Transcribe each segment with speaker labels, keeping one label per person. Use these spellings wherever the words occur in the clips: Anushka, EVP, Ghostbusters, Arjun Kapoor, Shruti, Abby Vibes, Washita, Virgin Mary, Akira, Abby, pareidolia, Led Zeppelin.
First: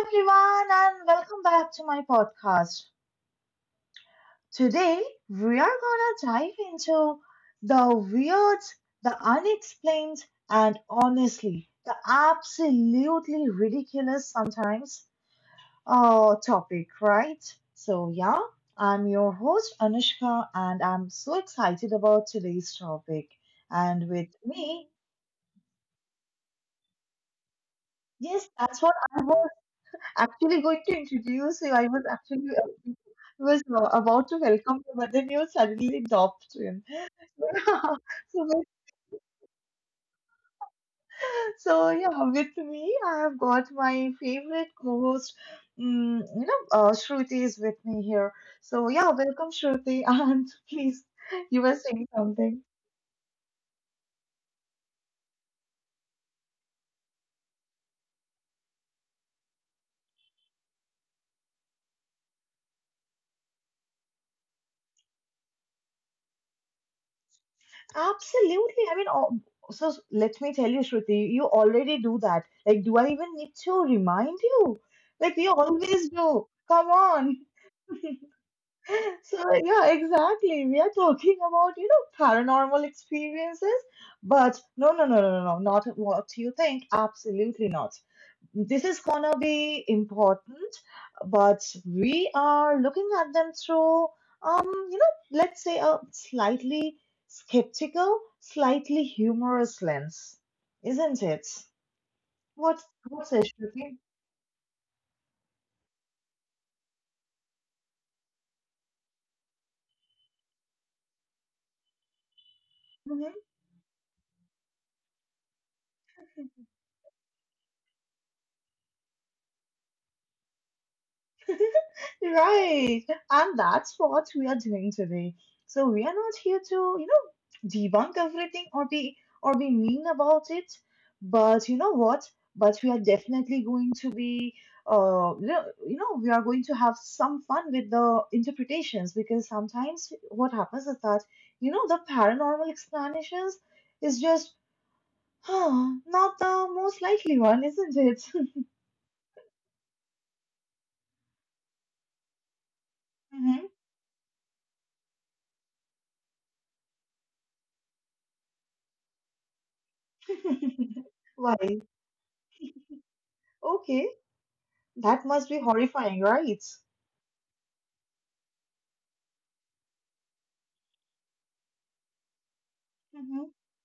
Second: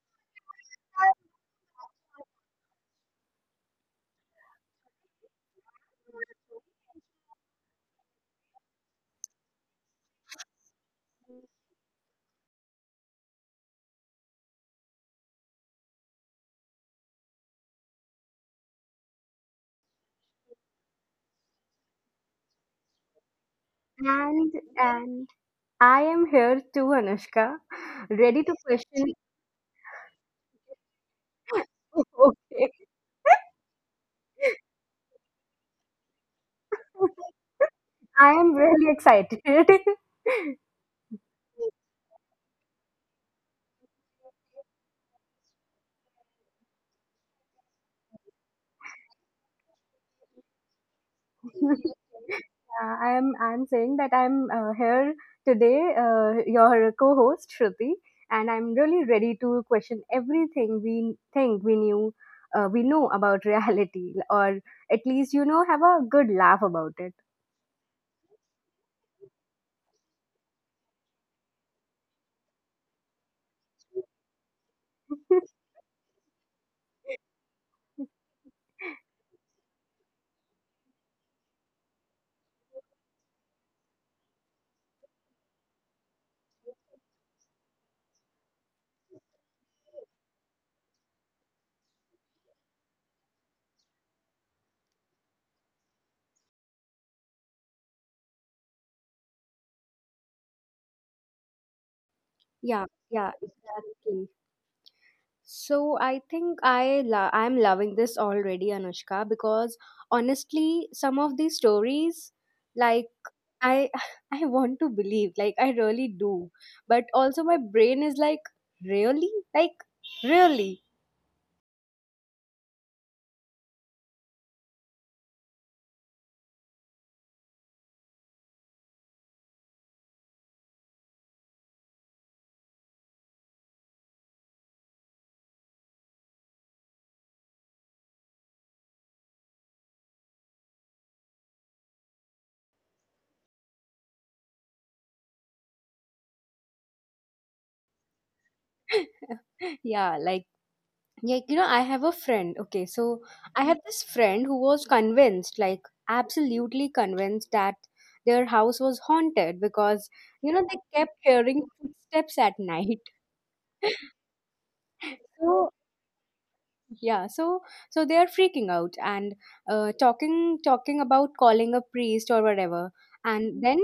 Speaker 1: everyone, and welcome back to my podcast. Today, we are gonna dive into the weird, the unexplained, and honestly, the absolutely ridiculous sometimes topic, right? So, yeah, I'm your host, Anushka, and I'm so excited about today's topic. And with
Speaker 2: And
Speaker 1: me,
Speaker 2: and I am here too, Anushka, ready
Speaker 1: yes,
Speaker 2: to
Speaker 1: that's what
Speaker 2: question.
Speaker 1: I want. Actually going to introduce you. I was actually
Speaker 2: Okay,
Speaker 1: uh, was uh, about to welcome you, but then you suddenly dropped him.
Speaker 2: I
Speaker 1: so,
Speaker 2: am
Speaker 1: with-
Speaker 2: really excited.
Speaker 1: so yeah, with me, I have got my favorite co-host. Shruti is with me here. So yeah, welcome Shruti, and please, you were saying something.
Speaker 2: Yeah, I am. I'm saying that I'm here today, your co-host Shruti, and I'm really ready to question everything we think we know about reality, or at least have a good laugh about it.
Speaker 1: Absolutely. I mean, oh, so let me tell you, Shruti, you already do that. Like, do I even need to remind you? Like, we always do. Come on. So, yeah, exactly. We are talking about, you know, paranormal experiences, but no, no, no, no, no, no, not what you think. Absolutely not. This is gonna be important, but we are looking at them through, let's say a slightly skeptical, slightly humorous lens, isn't it? What,
Speaker 2: Yeah, yeah,
Speaker 1: what's it, Shruti?
Speaker 2: exactly. So I think I'm loving this already, Anushka, because honestly, some of these stories, like
Speaker 1: Mhm.
Speaker 2: I I want to believe, like I really do, but also my brain is like, really, like really.
Speaker 1: Right. And that's what we are doing today. So we are not here to, debunk everything or be mean about it. But you know what? But we are definitely going to be you know, we are going to have some fun with the interpretations because sometimes what happens is that, the paranormal explanations is just, not the most likely one, isn't it?
Speaker 2: Yeah, like, you know, I have a friend. Okay, so I have this friend who was convinced, like, absolutely convinced that their house was haunted because, they
Speaker 1: Mhm.
Speaker 2: kept hearing
Speaker 1: Why?
Speaker 2: footsteps at night.
Speaker 1: Okay. That must be
Speaker 2: So,
Speaker 1: horrifying, right?
Speaker 2: yeah, so they are freaking out and talking about calling a priest or whatever.
Speaker 1: Hmm.
Speaker 2: And then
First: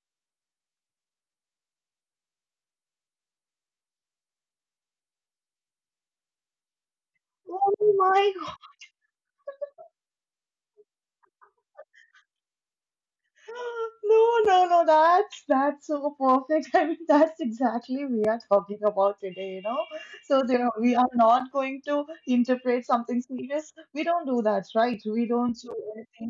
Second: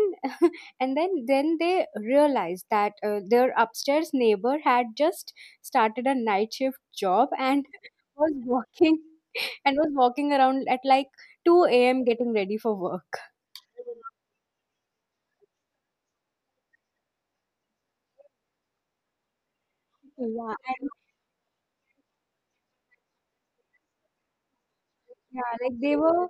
Speaker 2: and then they realized that their upstairs neighbor had just started a night shift job and
Speaker 1: Oh
Speaker 2: was
Speaker 1: my God.
Speaker 2: walking and was walking around at like 2 a.m getting ready for work.
Speaker 1: No, no, no, that's so perfect. I mean, that's exactly we are talking about today. So
Speaker 2: Yeah.
Speaker 1: there,
Speaker 2: And
Speaker 1: we are not going to interpret something serious. We don't do that, right? We
Speaker 2: yeah,
Speaker 1: don't do
Speaker 2: like they
Speaker 1: anything
Speaker 2: were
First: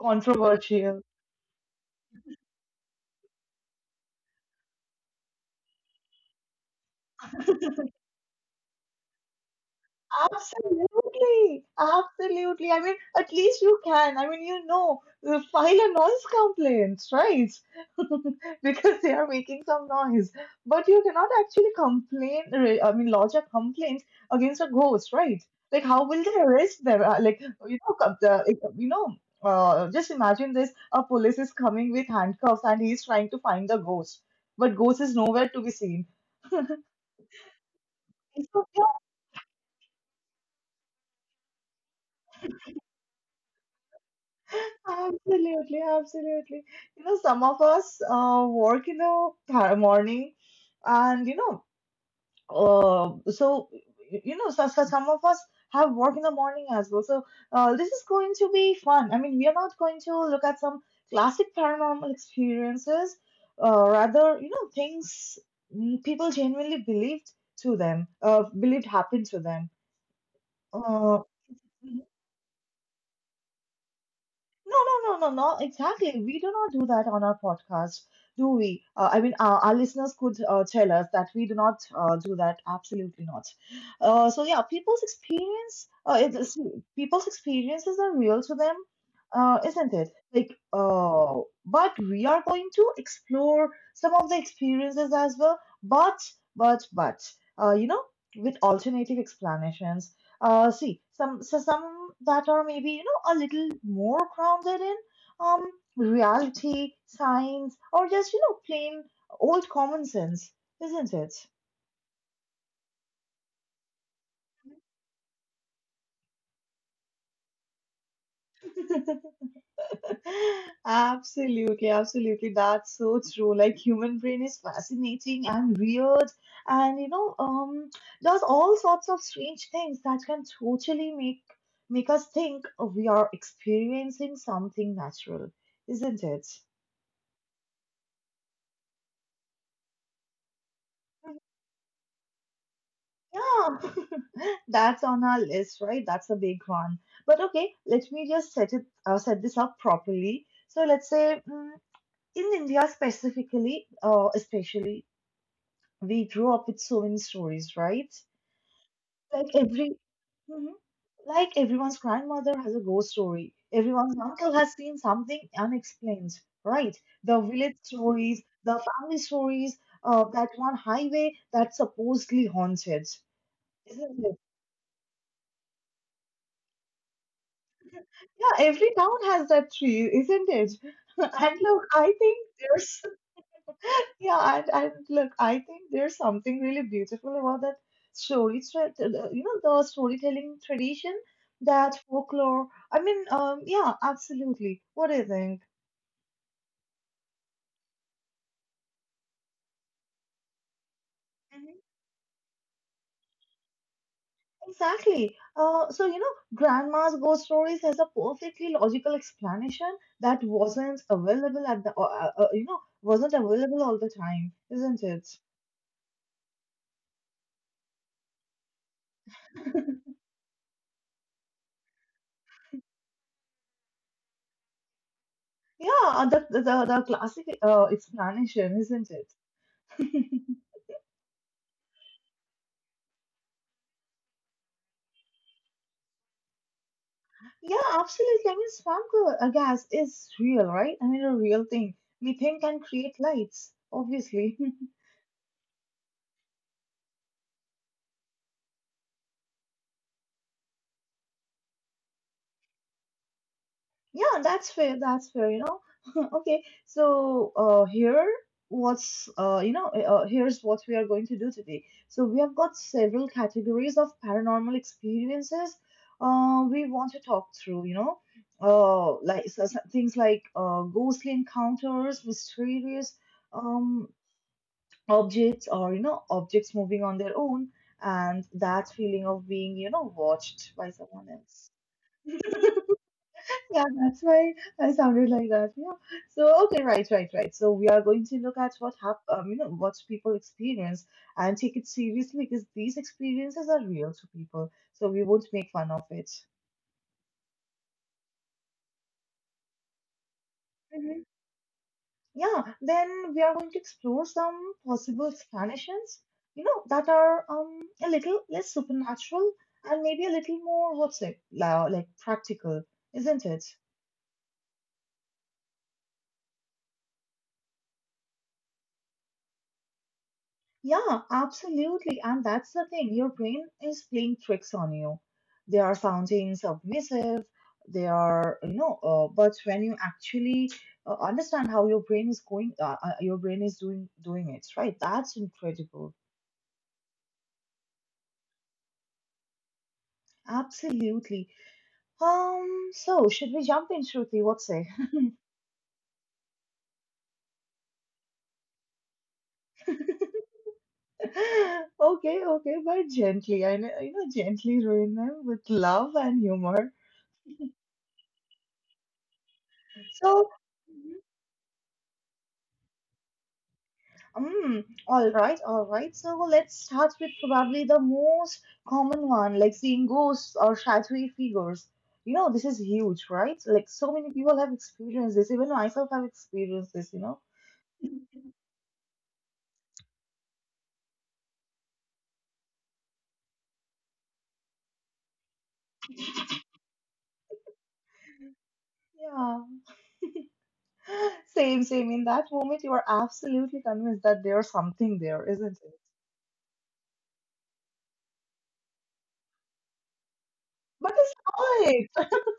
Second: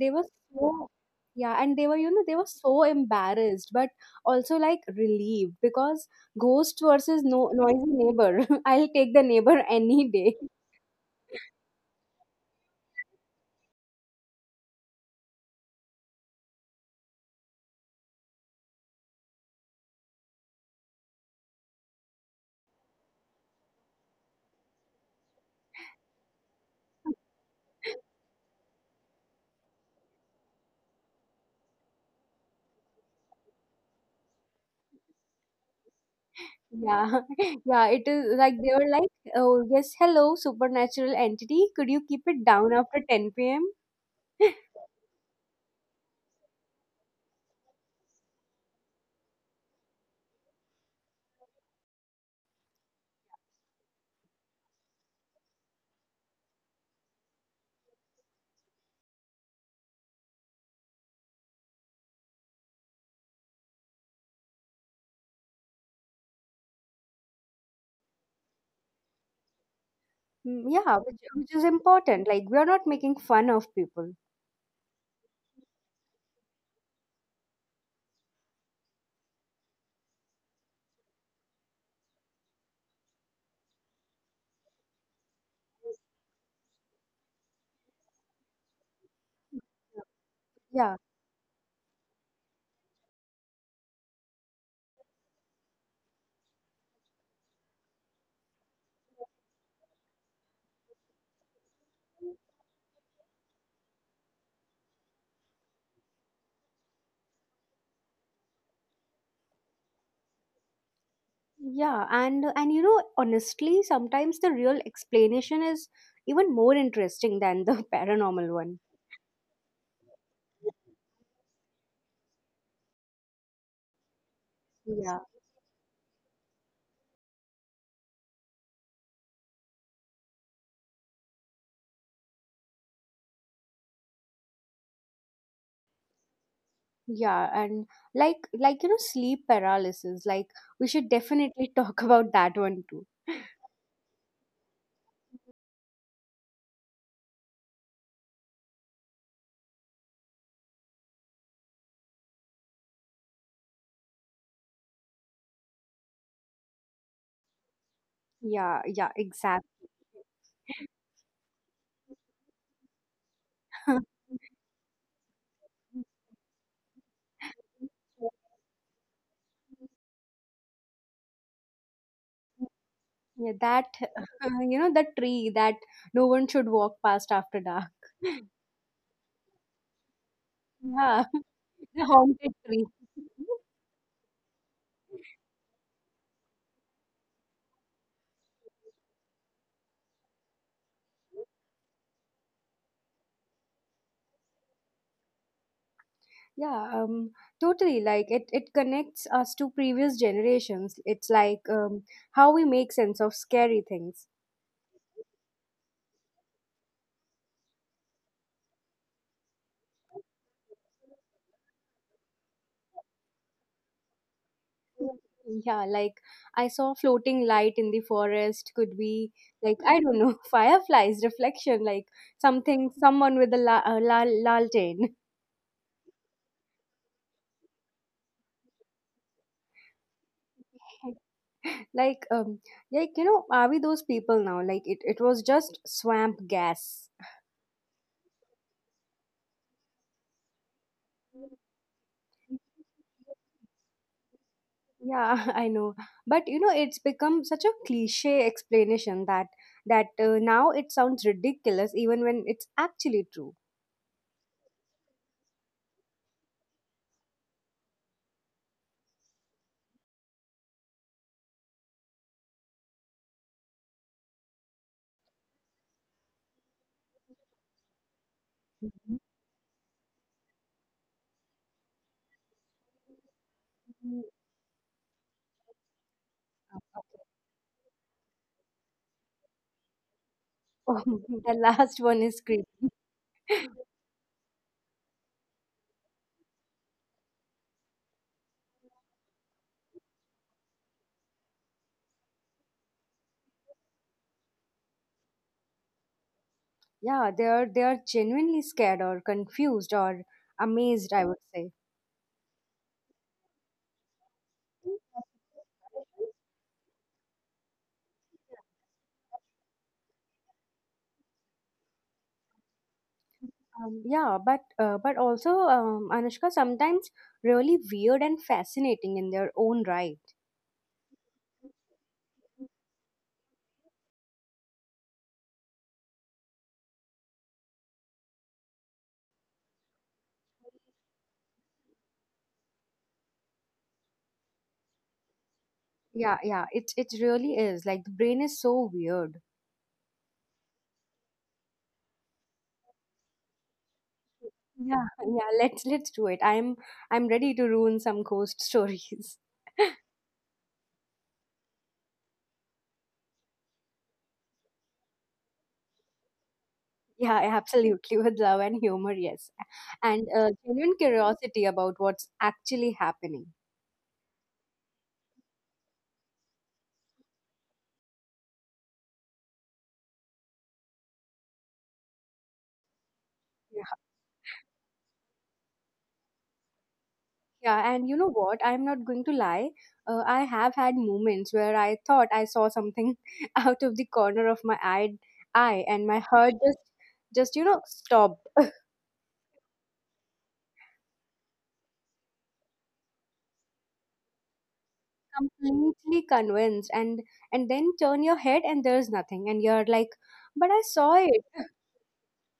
Speaker 2: they were so yeah. And they were so embarrassed, but also like relieved because ghost versus no noisy neighbor, I'll take the neighbor any day.
Speaker 1: Absolutely, absolutely. I mean, at least you can. I mean, you file a noise complaint, right? Because they are making some noise. But you cannot actually complain, I mean, lodge a complaint against a ghost, right? Like, how will they arrest them? Like, you know, co- the, like, you know, just imagine this, a police is coming with handcuffs and he's trying to find the ghost, but ghost is nowhere to be seen.
Speaker 2: Yeah, yeah, it is like they were like, oh, yes, hello, supernatural entity. Could you keep it down after 10 p.m.?
Speaker 1: Absolutely, absolutely. You know, some of us work in the morning, and uh, so so some of us have work in the morning as well. So this is going to be fun. I mean, we are not going to look at some classic paranormal experiences, rather, things, people genuinely believed happened to them.
Speaker 2: Mm, yeah, which,
Speaker 1: Uh,
Speaker 2: which is important. Like, we are not making fun of people.
Speaker 1: No, no, no, no, no. Exactly. We do not do that on our podcast, do we? I mean, our listeners could tell us that we do not do that. Absolutely not. So yeah, people's experiences are real to them, isn't it? Like,
Speaker 2: Yeah,
Speaker 1: but we are going to explore some of the experiences as well. But, uh, you know, with alternative explanations, see, some that are maybe a little more grounded in, um reality, science, or just plain old common sense, isn't it?
Speaker 2: yeah, and honestly, sometimes the real explanation is even more interesting than the paranormal one.
Speaker 1: Absolutely, absolutely. That's so true. Like, human brain is
Speaker 2: Yeah,
Speaker 1: fascinating and weird, and does all sorts of strange things that can totally make us think we are experiencing something natural, isn't it?
Speaker 2: yeah, and like sleep paralysis. Like, we should definitely talk about that one too.
Speaker 1: Yeah, that's on our list, right? That's a big one. But okay, let me just set this up properly. So let's say, in India specifically, especially, we grew up with so many stories, right?
Speaker 2: Yeah, yeah,
Speaker 1: Like
Speaker 2: exactly.
Speaker 1: every Mhm. Like everyone's grandmother has a ghost story. Everyone's uncle has seen something unexplained, right? The village stories, the family stories, that one highway that's supposedly haunted,
Speaker 2: Yeah, that
Speaker 1: isn't it?
Speaker 2: you know the tree that no one should walk past after dark.
Speaker 1: Yeah, every town has that tree, isn't it?
Speaker 2: Yeah,
Speaker 1: And look,
Speaker 2: the
Speaker 1: I think
Speaker 2: haunted tree.
Speaker 1: there's yeah, and look, I think there's something really beautiful about that story thread, you know, the storytelling tradition, that folklore. I mean, yeah, absolutely. What do you think?
Speaker 2: Yeah, totally. Like it connects us to previous generations. It's like
Speaker 1: Mhm.
Speaker 2: how we make sense of scary things.
Speaker 1: Exactly. So, grandma's ghost stories has a perfectly logical explanation that wasn't available at the, you know, wasn't available all the time, isn't it?
Speaker 2: Yeah, like I saw floating light in the forest, could be like I don't know, fireflies, reflection, like something, someone with lantern.
Speaker 1: Yeah, the classic explanation, isn't it?
Speaker 2: Like um, like are we those people now? Like it was just swamp gas.
Speaker 1: Yeah, absolutely. I mean, swamp gas is real, right? I mean, a real thing. Methane can create lights, obviously.
Speaker 2: Yeah, I know. But it's become such a cliche explanation that now it sounds ridiculous even when it's actually true.
Speaker 1: Yeah, that's fair. That's fair. Okay, so here's what we are going to do today. So we have got several categories of paranormal experiences, we want to talk through. You know, like, things like, ghostly encounters, mysterious, um,
Speaker 2: Mhm.
Speaker 1: objects, or objects
Speaker 2: Okay.
Speaker 1: moving on their own, and that feeling of being, watched by someone
Speaker 2: The
Speaker 1: else.
Speaker 2: last one is creepy.
Speaker 1: Yeah, that's why I sounded like that. Yeah. So okay, right, right, right. So we are going to look at what, what people experience and take it seriously because these experiences are real to people. So we won't make fun of it.
Speaker 2: Yeah, they are genuinely scared or confused or amazed,
Speaker 1: Hmm.
Speaker 2: I would say.
Speaker 1: Yeah. Then we are going to explore some possible explanations, that are, a little less supernatural and maybe a little more what's it, like, practical, isn't it?
Speaker 2: Yeah, but also Anushka sometimes really weird and fascinating in their own right.
Speaker 1: Yeah, absolutely. And that's the thing. Your brain is playing tricks on you. They are sounding submissive. They are, you know, but when you actually understand how your brain is going, your brain is doing it, right? That's incredible.
Speaker 2: Yeah, yeah, it really is. Like the brain is so weird.
Speaker 1: Absolutely. So should we jump in, Shruti? What say?
Speaker 2: Yeah, let's do it. I'm ready to ruin some ghost stories.
Speaker 1: Okay, okay, but gently. I know, gently ruin them with love and humor.
Speaker 2: Yeah, absolutely with love and humor, yes, and
Speaker 1: So,
Speaker 2: genuine curiosity about what's actually happening.
Speaker 1: All right, all right. So let's start with probably the most common one, like seeing ghosts or shadowy figures. You know, this is huge, right? Like, so many people have experienced this. Even myself have experienced this, you know?
Speaker 2: Yeah, and you know what? I'm not going to lie. I have had moments where I thought I saw something out of the corner of my eye, and my heart just stopped,
Speaker 1: Yeah. Same, same. In that moment, you are absolutely convinced that there's something there, isn't it?
Speaker 2: completely convinced, and then turn your head and there's nothing, and you're like, but I
Speaker 1: But
Speaker 2: saw it.
Speaker 1: it's not.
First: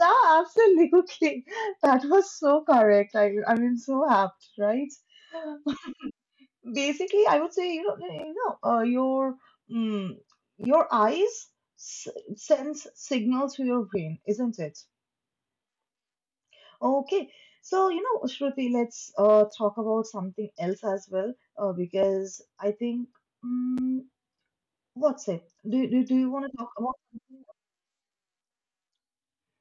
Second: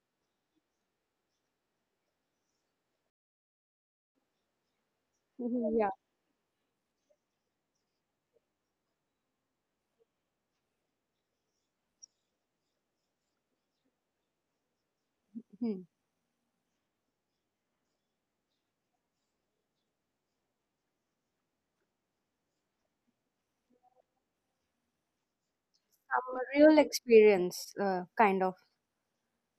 Speaker 1: Yeah, absolutely. That was so correct. I mean, so apt, right?
Speaker 2: Mhm. Yeah.
Speaker 1: Basically, I would say, you know eh, you know your, mm, your eyes s- sends signals to your brain, isn't it?
Speaker 2: Hmm.
Speaker 1: Okay, so, you know, Shruti, let's talk about something else as well, because I think, mm, what's it do you
Speaker 2: Some
Speaker 1: want to talk
Speaker 2: real
Speaker 1: about?
Speaker 2: experience, kind of.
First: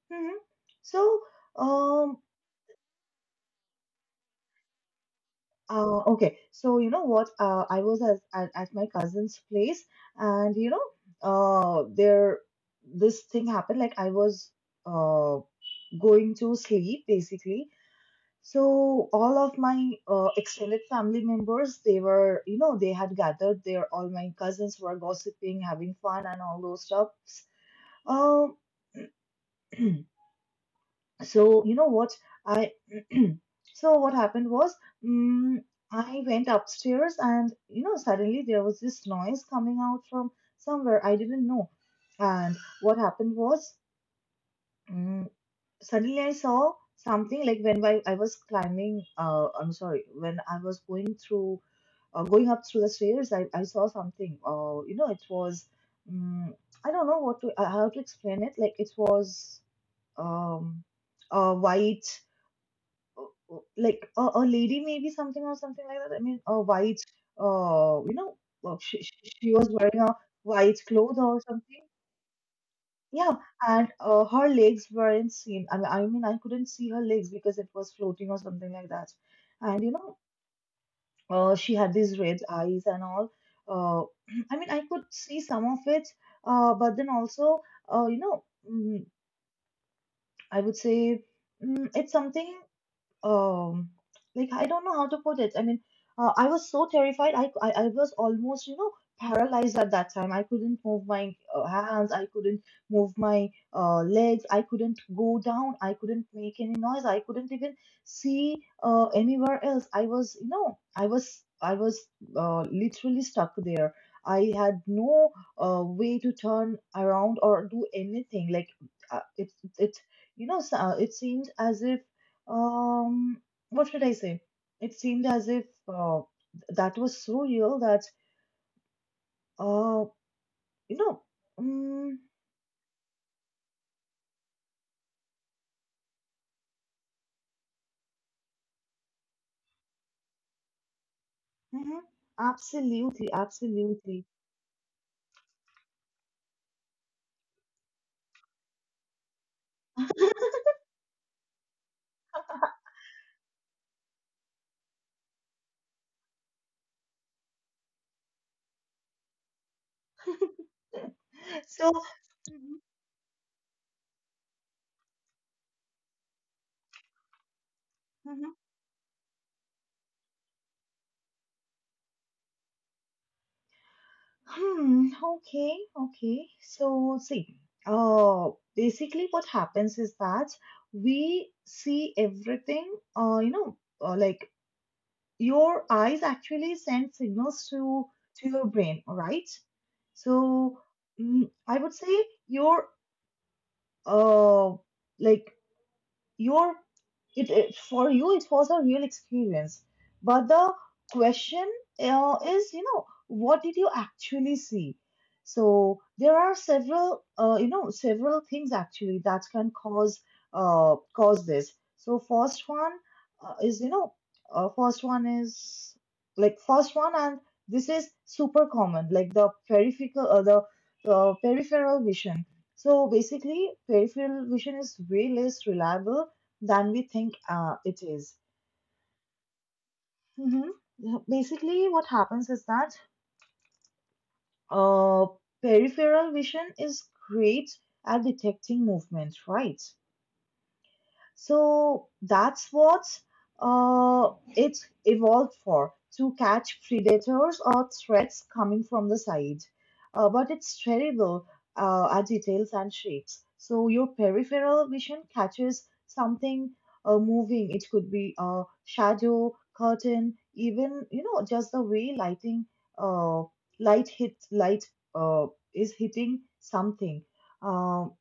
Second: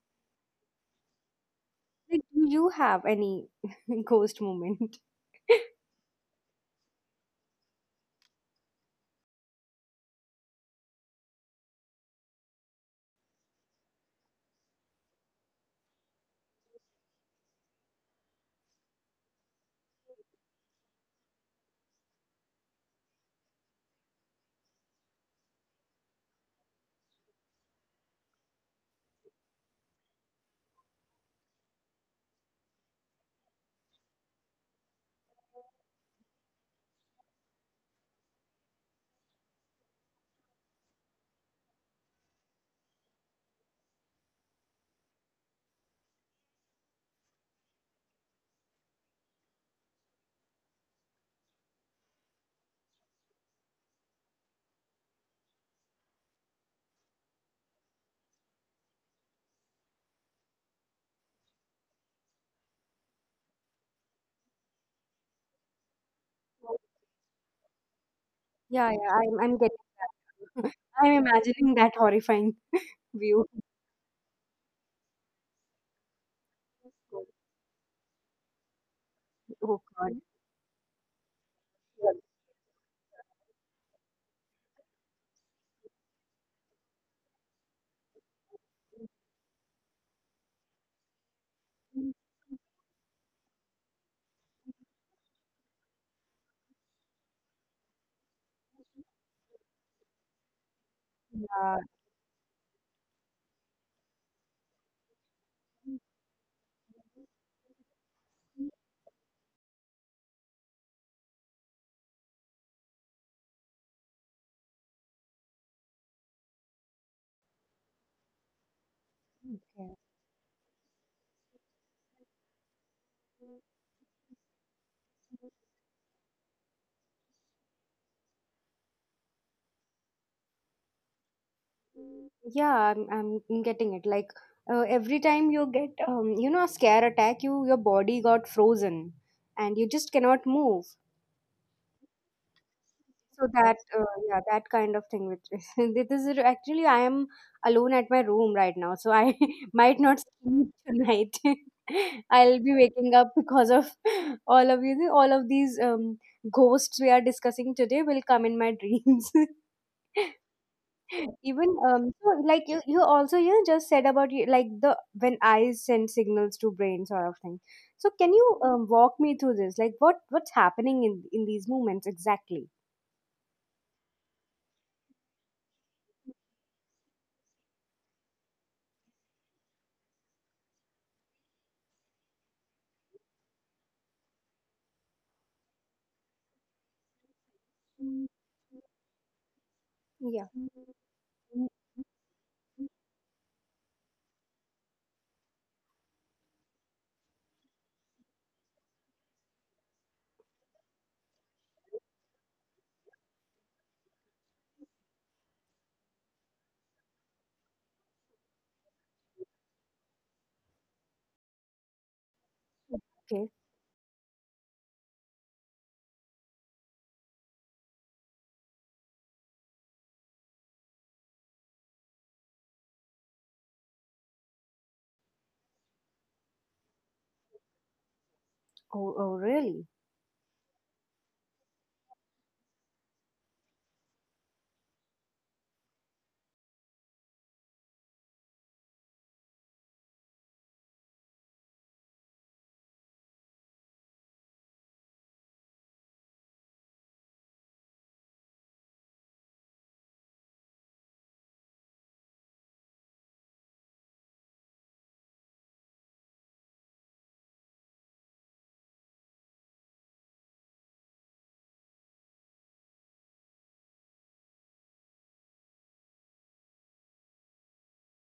Speaker 1: hmm so um
Speaker 2: Like, do you have any ghost moment?
Speaker 1: Okay, so you know what? I was, at my cousin's place, and there this thing happened. Like, I was uh, going to sleep basically. So all of my extended family members, they were, you know, they had gathered there. All my cousins were gossiping, having fun, and all those stuffs. Um, so you know what I So what happened was, mm I went upstairs, and suddenly there was this noise coming out from somewhere I didn't know. And what happened was, mm suddenly I saw something. Like, when I was climbing, I'm sorry, when I was going through going up through the stairs, I saw something, it was, mm I don't know what to how to explain it. Like, it was, um white, uh, like a lady maybe something or something like that. I mean, a white, you know, uh,
Speaker 2: Yeah,
Speaker 1: she,
Speaker 2: yeah,
Speaker 1: she
Speaker 2: I'm,
Speaker 1: she
Speaker 2: I'm
Speaker 1: was wearing a
Speaker 2: getting,
Speaker 1: white
Speaker 2: I'm
Speaker 1: cloth or
Speaker 2: imagining
Speaker 1: something.
Speaker 2: that horrifying
Speaker 1: Yeah,
Speaker 2: view.
Speaker 1: and her legs weren't seen. I mean, I couldn't see her legs because it was floating or something like that.
Speaker 2: Oh
Speaker 1: And
Speaker 2: God.
Speaker 1: she had
Speaker 2: Yeah.
Speaker 1: these red eyes and all. Uh, I mean, I could see some of it, but then also, uh, you know, mm, I would say, it's something, um like, I don't know how to put it. I mean, I was so terrified. I was almost, paralyzed at that time. I couldn't move my
Speaker 2: Yeah.
Speaker 1: hands. I couldn't move my legs. I couldn't go down. I couldn't make any noise. I couldn't even see anywhere else. I was literally stuck there. I had no way to turn around or do anything. Like, it it you know so- it seemed as if, um,
Speaker 2: Okay.
Speaker 1: what should I say? It seemed as if, that was so real that, uh, you know, mm,
Speaker 2: Yeah, I'm getting it. Like every time you get, a scare attack, your body got frozen, and you just cannot move.
Speaker 1: mhm, absolutely,
Speaker 2: So that,
Speaker 1: absolutely.
Speaker 2: yeah, that kind of thing. Which is, this actually, I am alone at my room right now, so I might not sleep tonight. I'll be waking up because of all of you. All of these ghosts we are discussing today will come in my dreams. Even
Speaker 1: So,
Speaker 2: so like
Speaker 1: mhm,
Speaker 2: you also just said about you like the when eyes send signals to brain sort of thing. So can
Speaker 1: mhm.
Speaker 2: you walk me through this? Like what's happening in these moments exactly?
Speaker 1: Okay, okay. So see, uh, basically, what happens is that we see everything, like your eyes actually send signals to your brain, all right?
Speaker 2: Yeah.
Speaker 1: So I would say your uh like your it, it for you it was a real experience, but the question is, you know, what did you actually see? So there are several several things actually that can cause cause this. So first one
Speaker 2: Okay.
Speaker 1: is, you know, uh, first one is first one, and this is super common, like the peripheral vision. So basically peripheral vision is way less reliable than we think it is.
Speaker 2: Oh really?
Speaker 1: Mhm. Basically, what happens is that uh, peripheral vision is great at detecting movement, right? So that's what it evolved for, to catch predators or threats coming from the side. But it's terrible at details and shapes. So your peripheral vision catches something moving. It could be a shadow, curtain, even, you know, just the way lighting, uh, light hit light uh, is hitting something. Um,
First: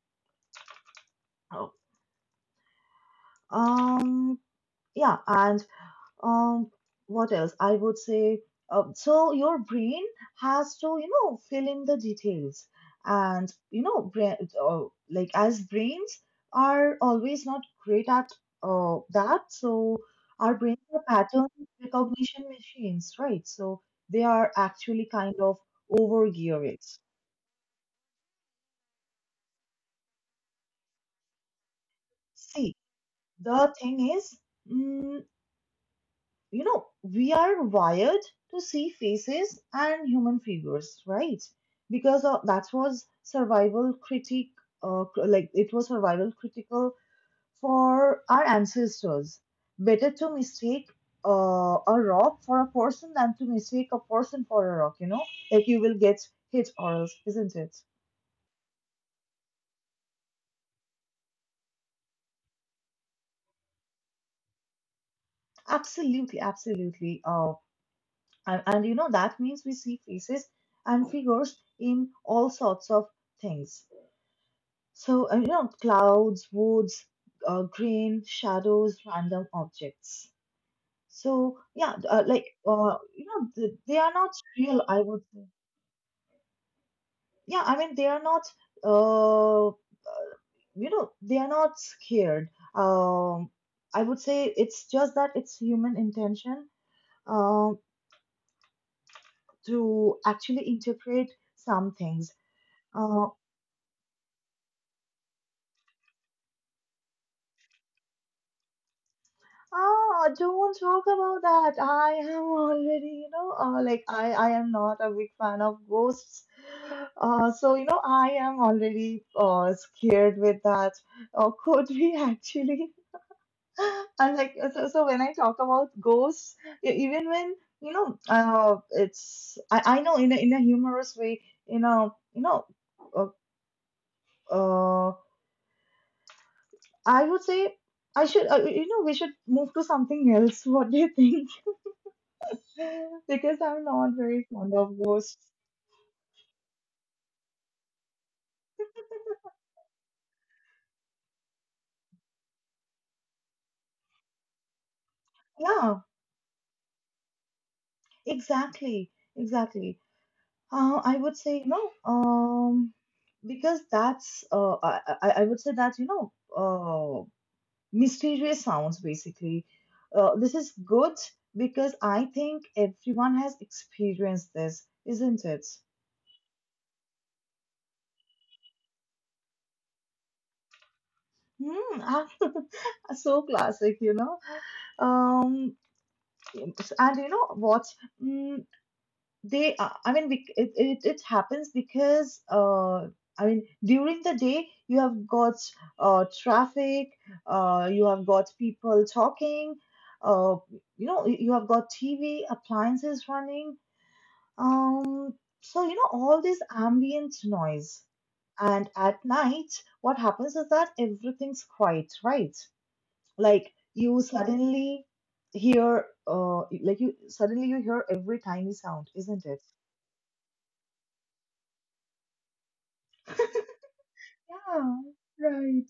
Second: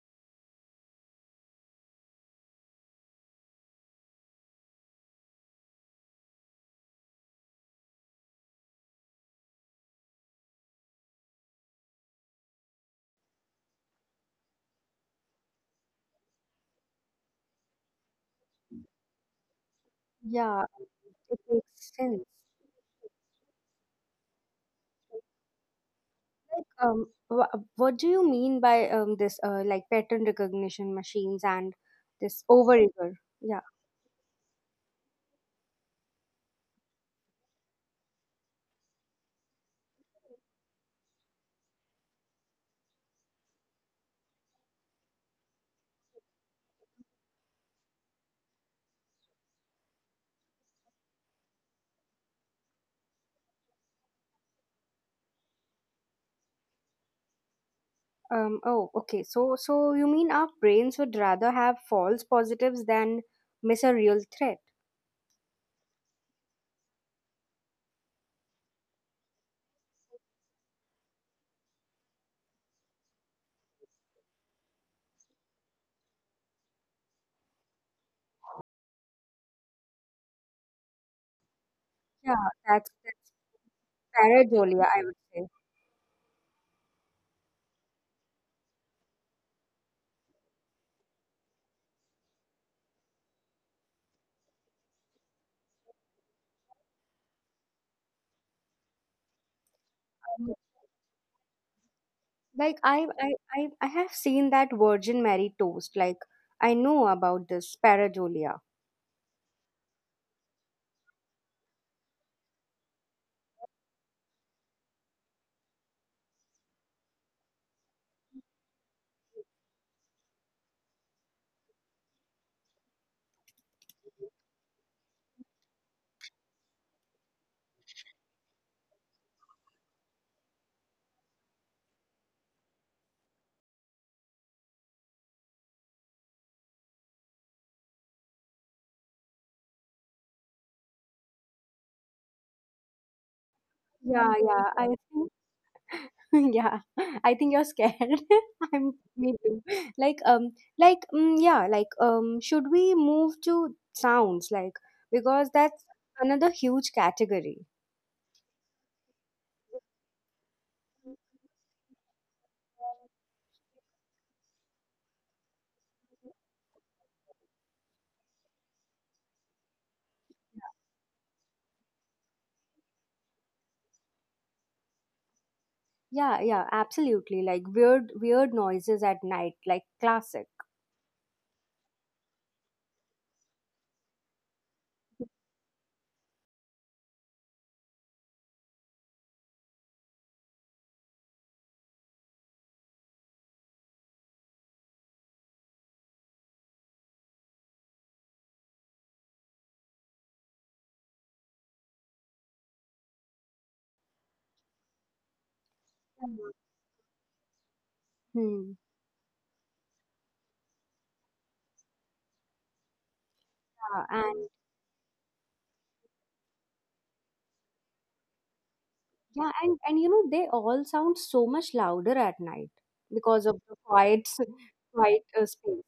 Speaker 1: um, yeah. And Um, what else? I would say, so your brain has to, you know, fill in the details. And, you know, brain, uh, like as brains are always not great at that, so our
Speaker 2: Yeah,
Speaker 1: brains are
Speaker 2: it
Speaker 1: pattern
Speaker 2: makes sense.
Speaker 1: recognition machines, right? So they are actually kind of over
Speaker 2: Like,
Speaker 1: geared.
Speaker 2: what do you mean by this like pattern recognition machines and this
Speaker 1: See,
Speaker 2: overeager? Yeah.
Speaker 1: the thing is, mm, you know, we are wired to see faces and human figures, right? Because that was survival critic, cr- like it was survival critical for our ancestors. Better to mistake a rock for a person than to mistake a person for a rock, you know? Like you will get hit or else, isn't it?
Speaker 2: Oh, okay. So you mean our brains would rather have false positives than miss a real threat?
Speaker 1: Absolutely, absolutely. And you know, that means we see faces and figures in all sorts of things. So, you know, clouds, woods, green, shadows, random objects. So, yeah,
Speaker 2: Yeah, that's
Speaker 1: you
Speaker 2: that's
Speaker 1: know, th they are not real,
Speaker 2: pareidolia,
Speaker 1: I
Speaker 2: I would
Speaker 1: would say.
Speaker 2: say.
Speaker 1: Yeah, I mean, they are not, uh, you know, they are not scared. Um, I would say it's just that it's human intention, um, to
Speaker 2: Um,
Speaker 1: actually interpret some things.
Speaker 2: Like I,
Speaker 1: Uh,
Speaker 2: I, I, I have seen that Virgin Mary toast. Like I know about this pareidolia.
Speaker 1: Ah, don't talk about that. I am already, you know, I am not a big fan of ghosts. So, you know, I am already scared with that. Could we actually? And like, so when I talk about ghosts, even when, you know, it's, I know in a humorous way, in a, you know, uh, uh, I would say I should, you know, we should move to something else. What do you think? Because I'm not
Speaker 2: Yeah,
Speaker 1: very fond
Speaker 2: yeah. I
Speaker 1: of
Speaker 2: think
Speaker 1: those.
Speaker 2: yeah, I think you're scared. I'm Me too. Like like mm, yeah, like should we move to sounds? Like because that's
Speaker 1: Yeah,
Speaker 2: another huge category.
Speaker 1: exactly, exactly. I would say, no. um, because that's, I would say that, you know, uh, mysterious sounds basically. This is good because I think everyone has experienced this, isn't it?
Speaker 2: Yeah, yeah, absolutely. Like weird, weird noises at night, like classic.
Speaker 1: Hmm, so classic, you know. Um, and you know what? Mm, I mean, it happens because, I mean, during the day, you have got traffic, you have got people talking, uh, you know, you have got TV, appliances running. Um, so, you know, all this ambient noise.
Speaker 2: Hmm.
Speaker 1: And at night, what happens is that everything's quiet, right? Like
Speaker 2: Yeah,
Speaker 1: you
Speaker 2: and
Speaker 1: suddenly you hear every tiny sound, isn't
Speaker 2: yeah,
Speaker 1: it?
Speaker 2: and they all sound so much louder at night because of the quiet, s-
Speaker 1: Yeah,
Speaker 2: quiet uh,
Speaker 1: right.
Speaker 2: space.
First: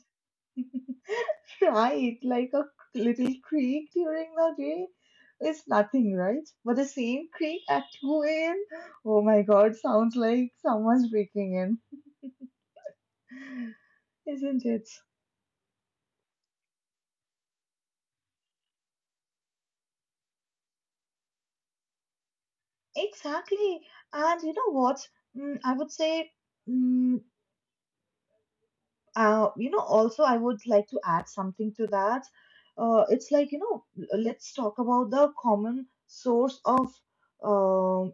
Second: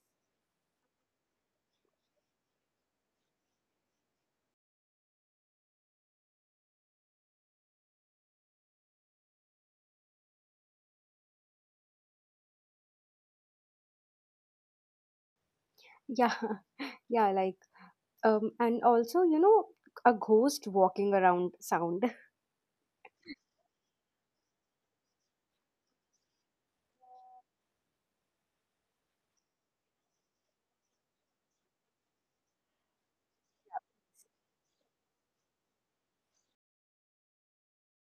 Speaker 1: Right, like a little creak during the day is nothing, right? But the same creak at 2 a.m., oh my God, sounds like someone's breaking in, isn't it?
Speaker 2: Yeah, yeah, like and also a ghost walking around sound.
Speaker 1: Exactly. And you know what? I would say, mm, you know, also I would like to add something to that. It's like, you know, let's talk about the common source of um.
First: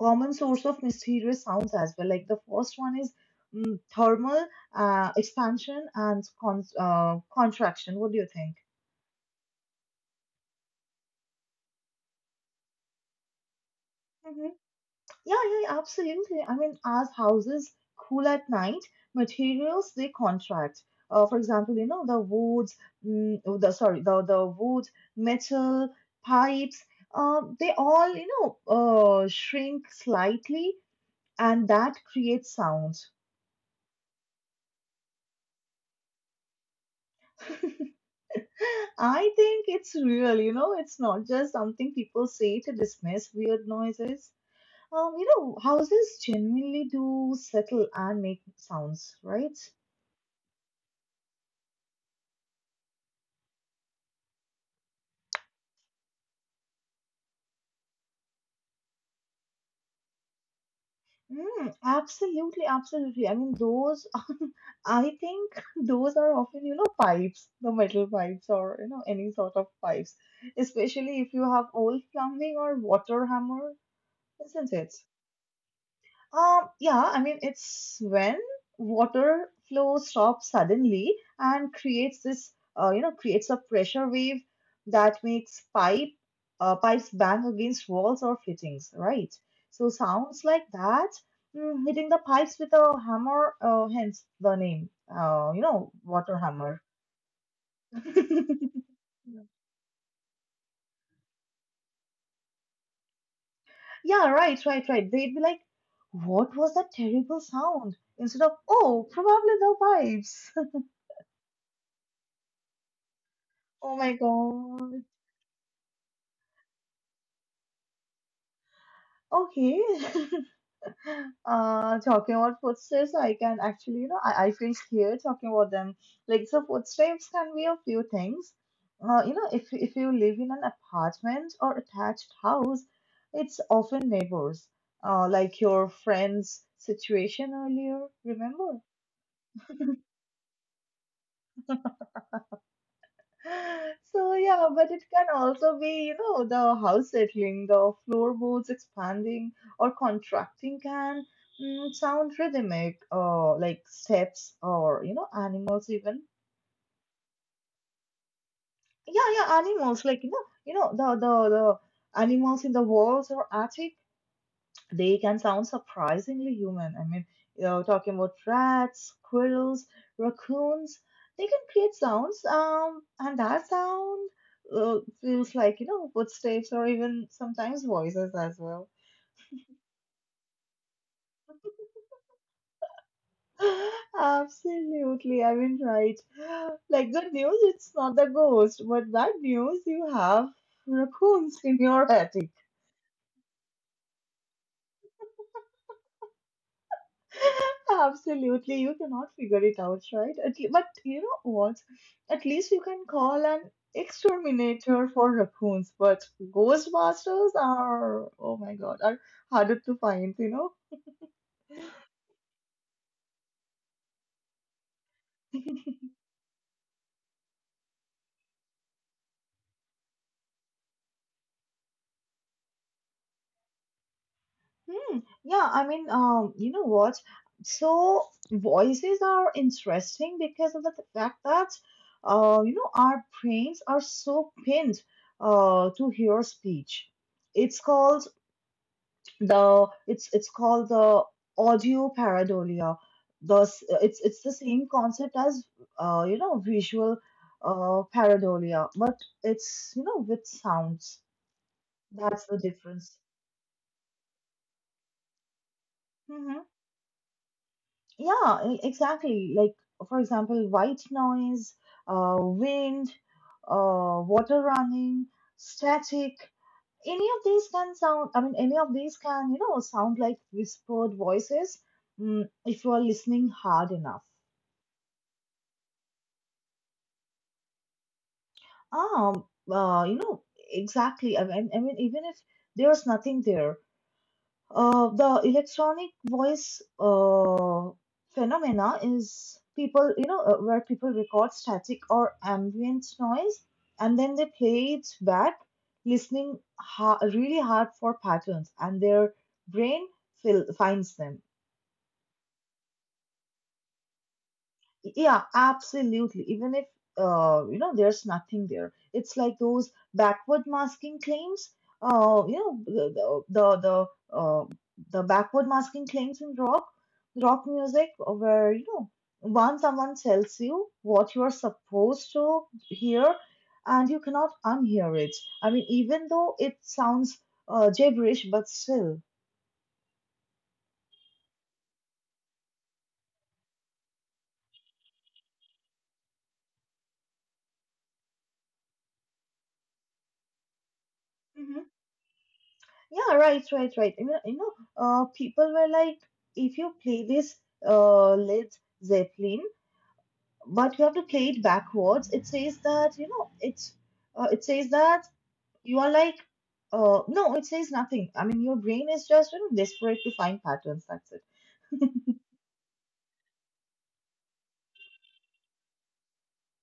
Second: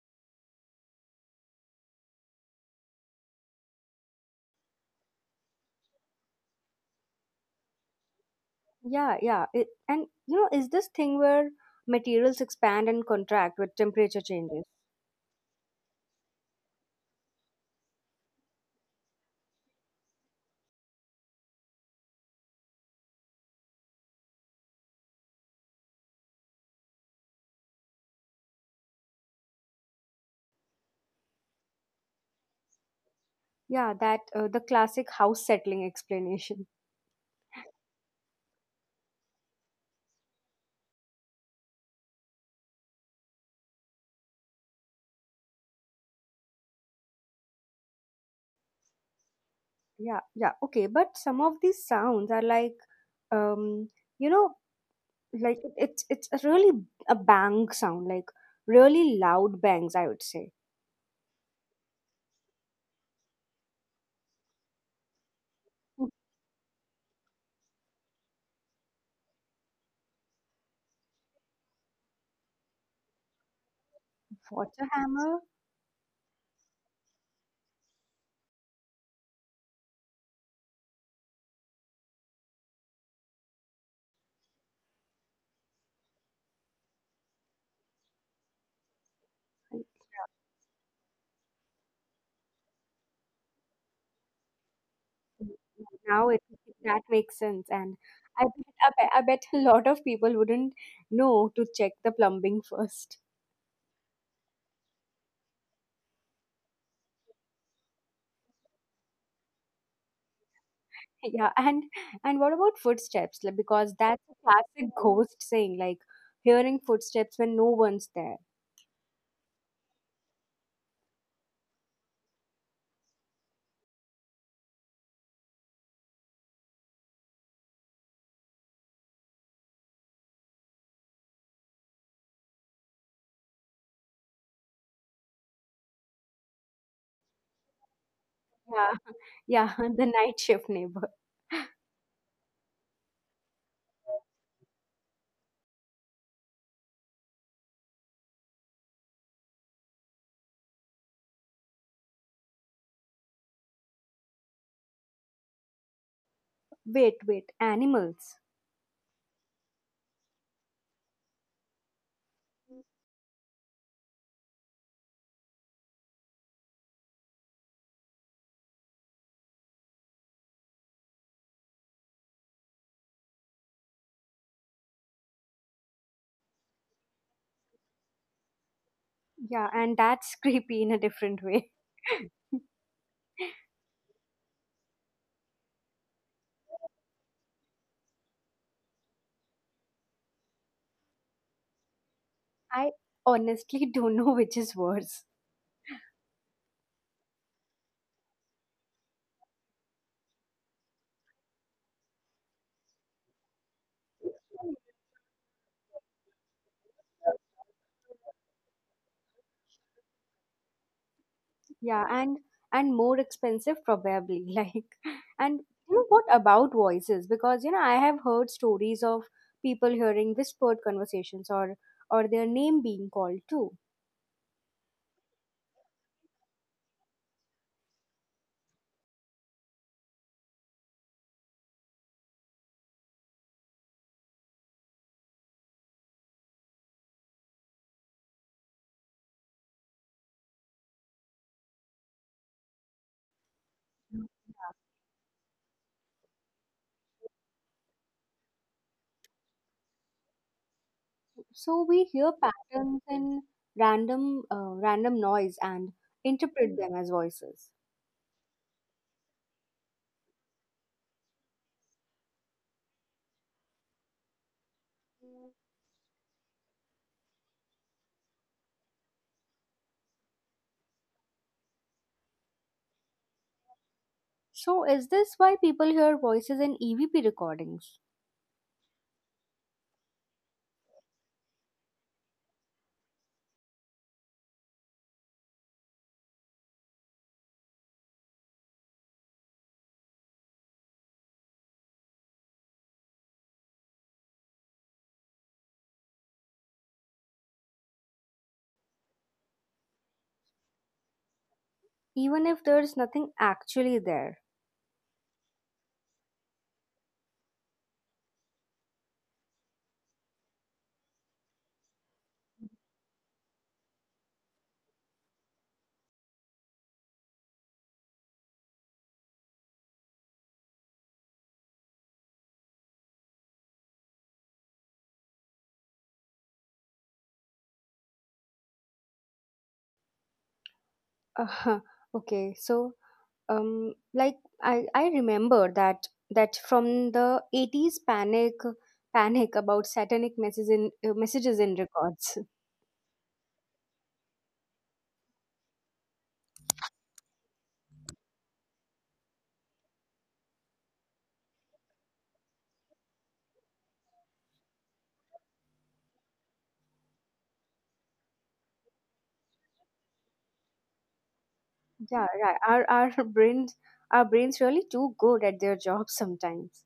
Speaker 1: mysterious sounds as well. Like the first one is thermal expansion and contraction. What do you think?
Speaker 2: Yeah, yeah, and is this thing where materials expand and contract with temperature
Speaker 1: hmm
Speaker 2: changes.
Speaker 1: Yeah, yeah, yeah, absolutely. I mean, as houses cool at night, materials they contract. For example, you know the woods, mm, oh, the sorry, the wood, metal, pipes. They all, you know, shrink slightly, and that creates sound.
Speaker 2: Yeah, that the classic house settling explanation.
Speaker 1: I think it's real, you know, it's not just something people say to dismiss weird noises. You know, houses genuinely do settle and make sounds, right?
Speaker 2: Yeah, yeah, okay. But some of these sounds are like, um, you know, like it's a bang sound, like really loud bangs, I would say.
Speaker 1: Absolutely, absolutely. I mean, those, I think
Speaker 2: Mm.
Speaker 1: those are often, you know, pipes, the metal pipes, or, you know, any sort of pipes, especially if you have old plumbing or water hammer, isn't
Speaker 2: What's a
Speaker 1: it?
Speaker 2: hammer?
Speaker 1: Yeah, I mean, it's when water flow stops suddenly and creates this, creates a pressure wave that makes pipes bang against walls or fittings, right?
Speaker 2: And
Speaker 1: So sounds like that hitting the pipes with a hammer, hence the name, you know,
Speaker 2: now
Speaker 1: water
Speaker 2: it
Speaker 1: hammer.
Speaker 2: that makes sense, and I bet, I bet I bet a lot of people wouldn't know to check the plumbing first.
Speaker 1: Yeah, right, right, right. They'd be like, what was that terrible sound? Instead of, oh, probably the pipes.
Speaker 2: Yeah, and what about footsteps? Like, because
Speaker 1: Oh my
Speaker 2: that's a classic
Speaker 1: god.
Speaker 2: ghost saying, like hearing footsteps when no one's there.
Speaker 1: Okay. Talking about footsteps, I can actually, you know, I feel scared talking about them. Like, so footsteps can be a few things. You know, if you live in an apartment or attached house, it's often neighbors. Like your friend's situation earlier, remember?
Speaker 2: Yeah, yeah, the night shift neighbor.
Speaker 1: So yeah, but it can also be, you know, the house settling, the floorboards expanding or contracting can sound rhythmic, like steps, or, you know, animals even.
Speaker 2: Wait, wait, animals.
Speaker 1: Yeah, yeah, animals, like, you know, the animals in the walls or attic, they can sound surprisingly human. I mean, you know, talking about rats, squirrels, raccoons, they can create sounds, and that sound feels like, you know, footsteps or even sometimes voices as well.
Speaker 2: Yeah, and that's creepy in a different way.
Speaker 1: Absolutely, I mean, right. Like, good news, it's not the ghost, but bad news, you have raccoons in your attic.
Speaker 2: I honestly don't know which is worse.
Speaker 1: Absolutely, you cannot figure it out, right? But you know what? At least you can call an exterminator for raccoons, but Ghostbusters are, oh my God, are harder to find, you know?
Speaker 2: Yeah, and more expensive probably. Like, and what about voices? Because I have heard stories of people hearing whispered conversations or their name being called too.
Speaker 1: Hmm. Yeah, I mean, you know what? So voices are interesting because of the fact that, you know, our brains are so pinned, to hear speech. It's called the it's called the audio pareidolia, the s- it's the same concept as, you know, visual pareidolia, but it's, you know, with sounds,
Speaker 2: So we hear
Speaker 1: that's the
Speaker 2: patterns
Speaker 1: difference.
Speaker 2: in random noise and
Speaker 1: hmm
Speaker 2: interpret them as voices.
Speaker 1: yeah, exactly, like for example, white noise, wind, water running, static, any of these can sound, any of these can, you know, sound like whispered voices, if you are listening hard enough.
Speaker 2: So, is this why people hear voices in EVP recordings,
Speaker 1: Um, you know, exactly. I mean, even if there's nothing there, the electronic voice phenomena is people, you know, where people record static or ambient noise and then they play it back, listening ha really hard for patterns, and their brain fil finds them.
Speaker 2: even if there's nothing actually there?
Speaker 1: Yeah, absolutely. Even if, you know, there's nothing there, it's like those backward masking claims. You know, the, uh, the backward masking claims in rock music, where, you know, once someone tells you what you are supposed to hear, and you cannot unhear it. I mean, even though it sounds gibberish, but still.
Speaker 2: Uh, okay, so like I remember that from the 80s panic about satanic messages in records.
Speaker 1: Yeah, right, right, right. I mean, you know, people were like, if you play this Led Zeppelin, but you have to play it backwards, it says that, you know, it says that you are like, no, it says nothing. I mean, your brain is just, you know, desperate to find patterns. That's it.
Speaker 2: Yeah, right. Our brains our brains really too good at their job sometimes.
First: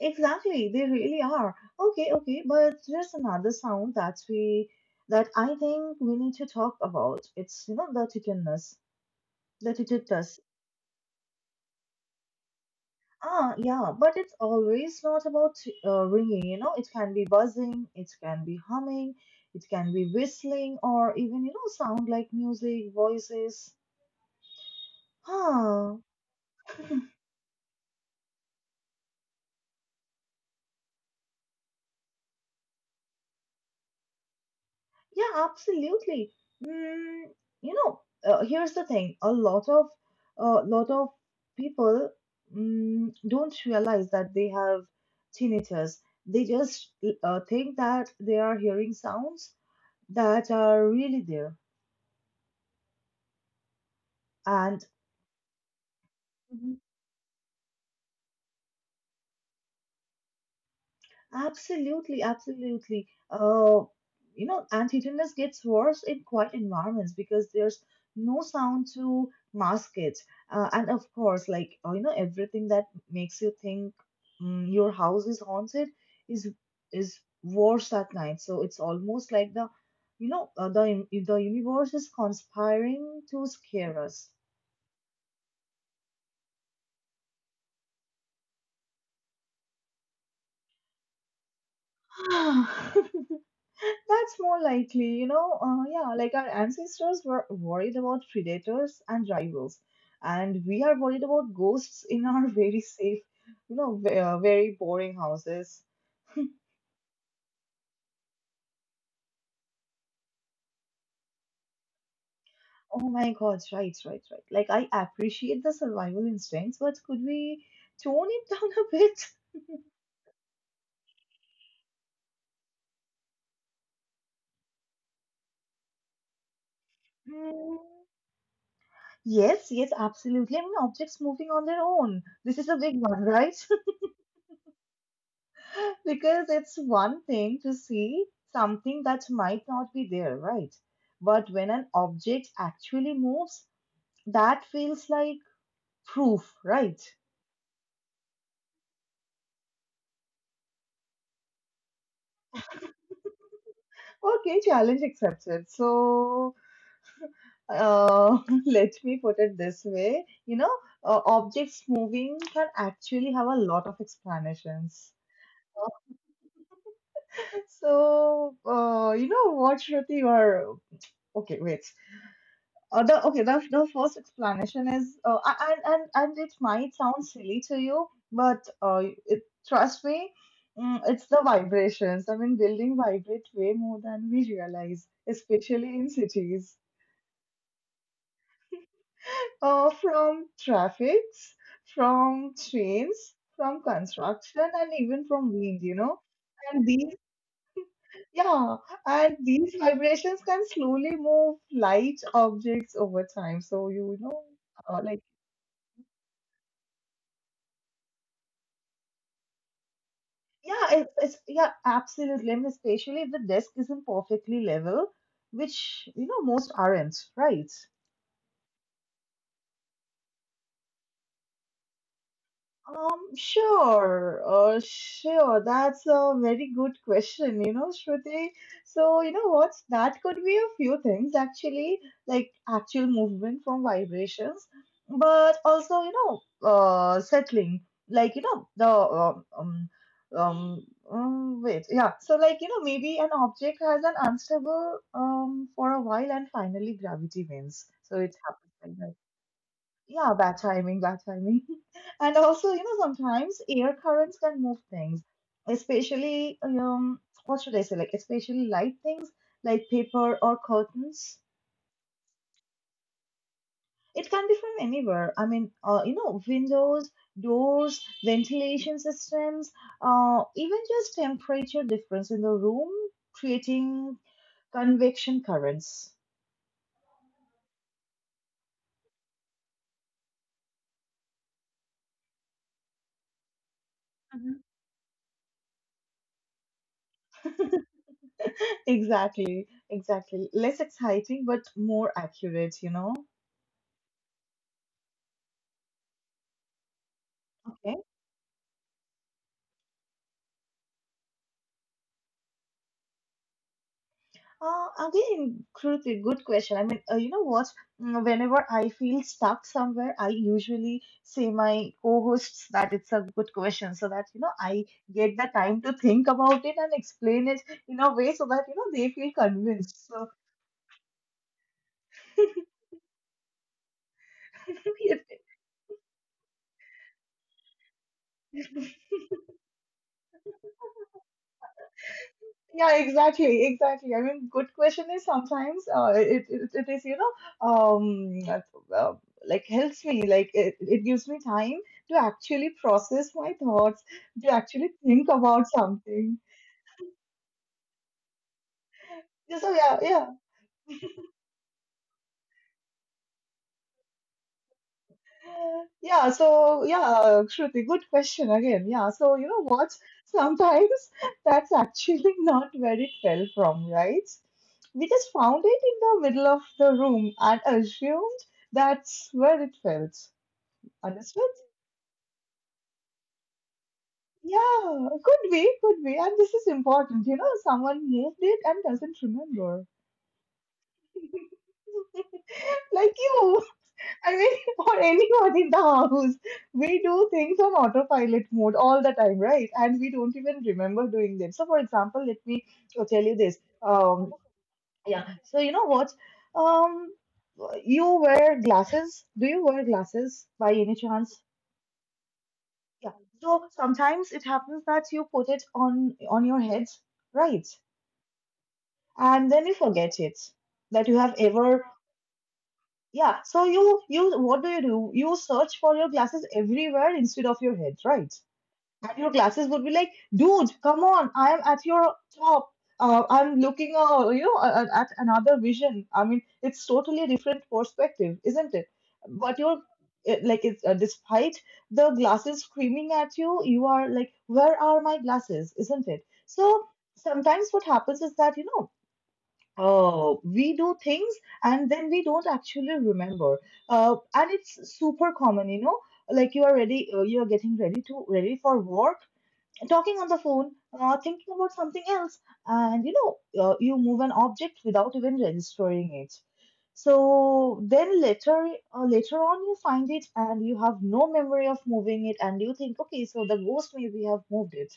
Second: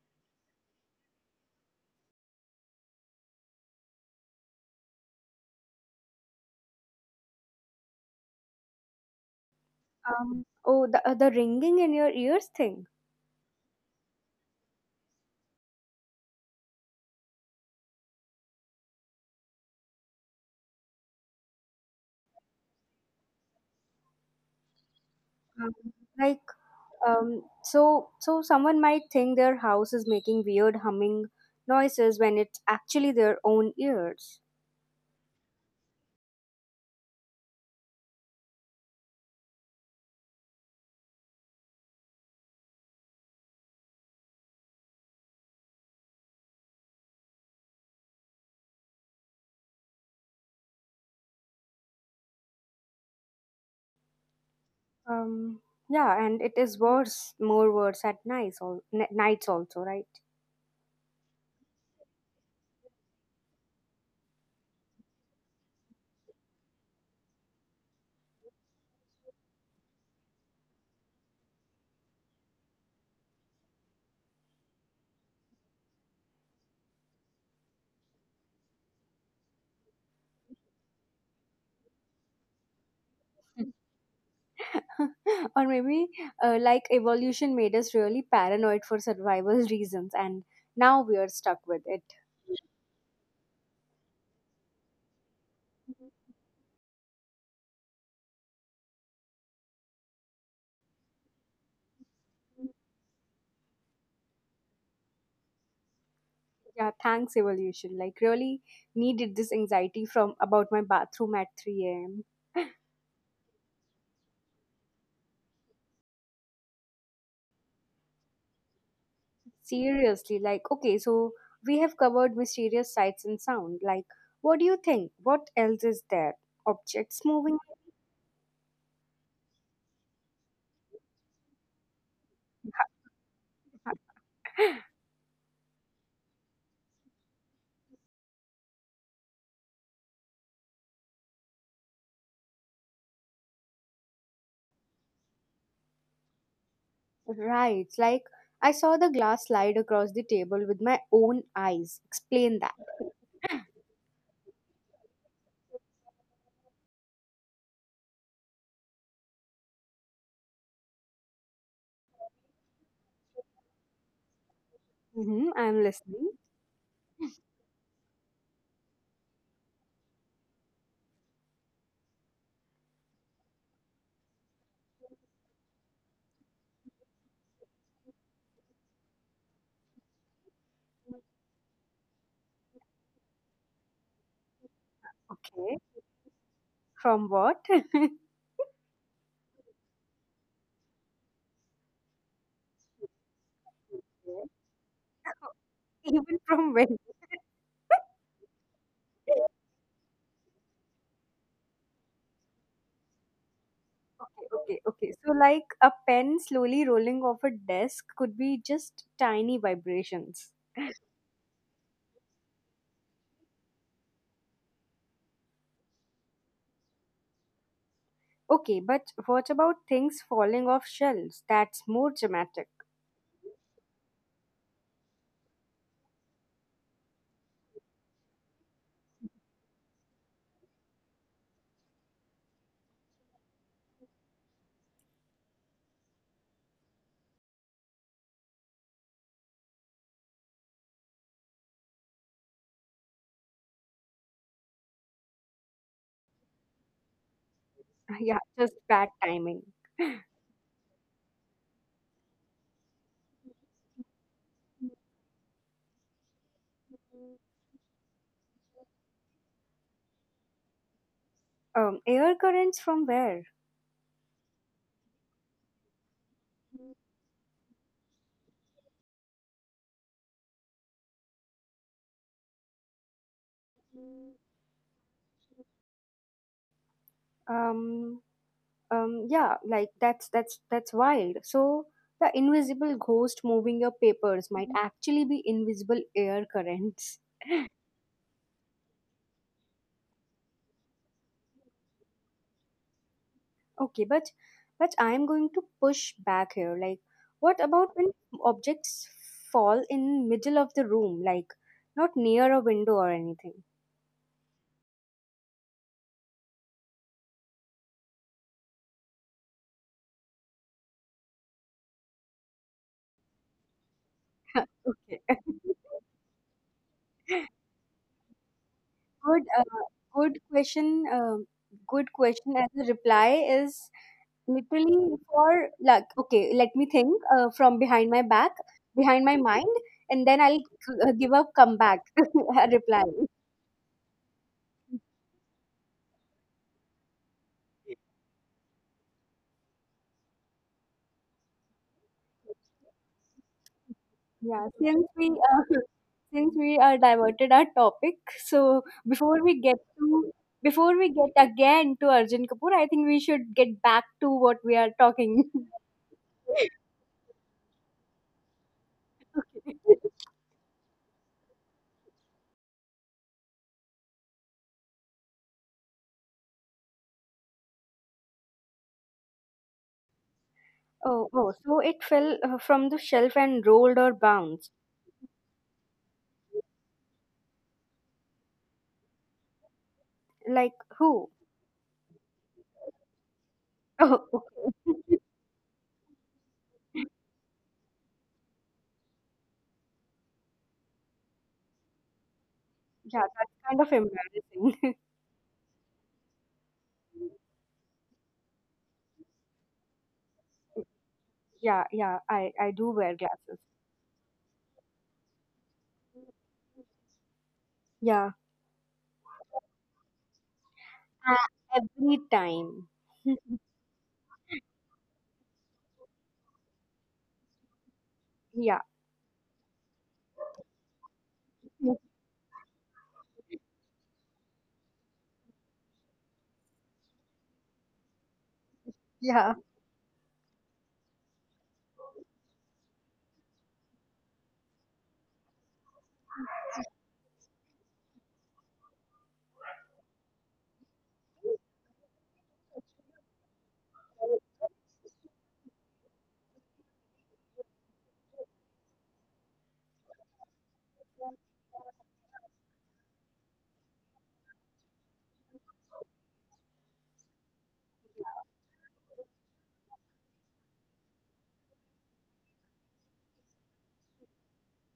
Speaker 1: Exactly, they really are. Okay, okay, but there's another sound that we that I think we need to talk about. It's, you know, the titanus.
Speaker 2: Oh, the ringing in your ears thing.
Speaker 1: Ah, yeah, but it's always not about ringing, you know, it can be buzzing, it can be humming, it can be whistling, or even, you know, sound like music, voices.
Speaker 2: Um,
Speaker 1: Ah,
Speaker 2: like so someone might think their house is making weird humming noises when it's actually their own ears.
Speaker 1: yeah, absolutely. Mm, you know, here's the thing, a lot of people don't realize that they have tinnitus. They just think that they are hearing sounds that are really there. And
Speaker 2: Um, yeah, and it is worse, more worse at nights, all nights also, right?
Speaker 1: absolutely, absolutely. You know, and tetanus gets worse in quiet environments because there's no sound to mask it. And of course, like, you know, everything that makes you think your house is haunted is is worse at night. So it's almost like the, you know, the universe is conspiring to scare us.
Speaker 2: Or maybe, like evolution made us really paranoid for survival reasons, and now we are stuck with it.
Speaker 1: That's more likely, you know. Yeah, like our ancestors were worried about predators and rivals, and we are worried about ghosts in our very safe, you know, very boring houses.
Speaker 2: Yeah, thanks evolution. Like, really needed this anxiety from about my bathroom at 3 a.m.
Speaker 1: Oh my God, right, right, right. Like I appreciate the survival instincts, but could we tone it down a bit?
Speaker 2: Seriously, like, okay, so we have covered mysterious sights and sound. Like, what do you think? What else is there? Objects moving?
Speaker 1: Mm, Yes, yes, absolutely. I mean, objects moving on their own. This is a big one, right? Because it's one thing to see something that might not be there, right? But when an object actually moves, that feels like proof, right?
Speaker 2: Right, like, I saw the glass slide across the table with my own eyes. Explain that.
Speaker 1: Okay, challenge accepted. So, uh, let me put it this way, objects moving can actually have a lot of explanations.
Speaker 2: Mm-hmm, I'm listening.
Speaker 1: So, you know what, Shruti, or okay, wait. The first explanation is, and it might sound silly to you, but it, trust me, it's the vibrations. I mean, building vibrate way more than we realize,
Speaker 2: Okay,
Speaker 1: especially in cities.
Speaker 2: from what?
Speaker 1: From traffics, from trains, from construction, and even from wind, you know.
Speaker 2: Even from
Speaker 1: And
Speaker 2: when?
Speaker 1: these, yeah, and these vibrations can slowly move light objects over time. So you know,
Speaker 2: Okay, okay,
Speaker 1: uh,
Speaker 2: okay.
Speaker 1: like
Speaker 2: So, like a pen slowly rolling off a desk could be just tiny vibrations.
Speaker 1: Yeah, it's absolutely. And especially if the desk isn't perfectly level, which you know most aren't, right?
Speaker 2: Okay, but what about things falling off shelves? That's more dramatic.
Speaker 1: Sure, sure. That's a very good question, you know, Shruti. So, you know what? That could be a few things actually, like actual movement from vibrations, but also, settling, like, you know, the um, wait, yeah. So, like, you know, maybe an object has an unstable for a while, and finally gravity wins. So it
Speaker 2: Yeah,
Speaker 1: happens
Speaker 2: just
Speaker 1: like
Speaker 2: bad
Speaker 1: that.
Speaker 2: timing.
Speaker 1: Yeah, bad timing, bad timing. And also, you know, sometimes air currents can move things, especially, what should I say, like, especially light things like paper or curtains.
Speaker 2: Air currents from where?
Speaker 1: It can be from anywhere. I mean, you know, windows, doors, ventilation systems, even just temperature difference in the room creating convection currents.
Speaker 2: Um, yeah, like that's wild. So the invisible ghost moving your papers
Speaker 1: Mhm.
Speaker 2: might actually be invisible air currents.
Speaker 1: Exactly, exactly. Less exciting, but more accurate, you know?
Speaker 2: Okay, but I am going to push back here. Like, what about
Speaker 1: Okay.
Speaker 2: when objects fall in middle of the room, like not near a window or anything?
Speaker 1: Again, Kruti, good question. I mean, you know what? Whenever I feel stuck somewhere, I usually say my co-hosts that it's a good question, so that you know I
Speaker 2: Okay.
Speaker 1: get the time to think about it and explain it in a way so that you know they feel
Speaker 2: Good, uh,
Speaker 1: convinced. So
Speaker 2: good question. Good question. As a reply is literally
Speaker 1: it
Speaker 2: for like okay. Let me think. From behind my back, behind my mind, and then I'll give a comeback a
Speaker 1: Yeah,
Speaker 2: reply.
Speaker 1: exactly, exactly. I mean, good question is sometimes it is uh, like helps me like it gives me time to actually process my thoughts to
Speaker 2: Yeah,
Speaker 1: actually
Speaker 2: since
Speaker 1: think
Speaker 2: we
Speaker 1: about something.
Speaker 2: since we are diverted our topic, so
Speaker 1: Yeah, So yeah, yeah,
Speaker 2: before we get again to Arjun Kapoor, I think we should get back to what we are talking.
Speaker 1: yeah. So yeah, Shruti, good question again. Yeah. So you know what? Sometimes that's actually not where it fell from, right? We just found it in the middle of the room and assumed that's where it felt.
Speaker 2: Oh,
Speaker 1: Understood?
Speaker 2: oh, so it fell from the shelf and rolled or bounced.
Speaker 1: Yeah, could be, could be. And this is important, you know, someone nailed it and doesn't remember.
Speaker 2: Like who?
Speaker 1: Like you.
Speaker 2: Oh,
Speaker 1: I mean, or
Speaker 2: okay.
Speaker 1: anyone in the house. We do things on autopilot mode all the time, right? And we don't even remember doing them. So, for example, let me tell
Speaker 2: Yeah,
Speaker 1: you
Speaker 2: that's
Speaker 1: this.
Speaker 2: kind of
Speaker 1: Um,
Speaker 2: embarrassing.
Speaker 1: yeah, so you know what? Um, you wear glasses. Do you wear glasses by any chance?
Speaker 2: Yeah, yeah, I do
Speaker 1: Yeah.
Speaker 2: wear glasses.
Speaker 1: So sometimes it happens that you put it on your head, right?
Speaker 2: Yeah,
Speaker 1: And then you forget it that you have
Speaker 2: uh,
Speaker 1: ever,
Speaker 2: every time.
Speaker 1: yeah. So you what do you do? You search for your glasses everywhere instead of your head, right?
Speaker 2: Yeah,
Speaker 1: And your glasses would be like, dude, come on, I am at your top. I'm looking, at another vision. I mean, it's totally a different perspective, isn't it?
Speaker 2: yeah.
Speaker 1: But you're it- like it's despite the glasses screaming at you, you are like, where are my glasses, isn't it? So sometimes what happens is that, you know, oh, we do things and then we don't actually remember. And it's super common, you know, like you are ready, you are getting ready to ready for work, talking on the phone, thinking about something else, and you know, you move an object without even registering it. So then later, later on, you find it and you have no memory of moving it, and you think, okay, so the ghost maybe have moved it.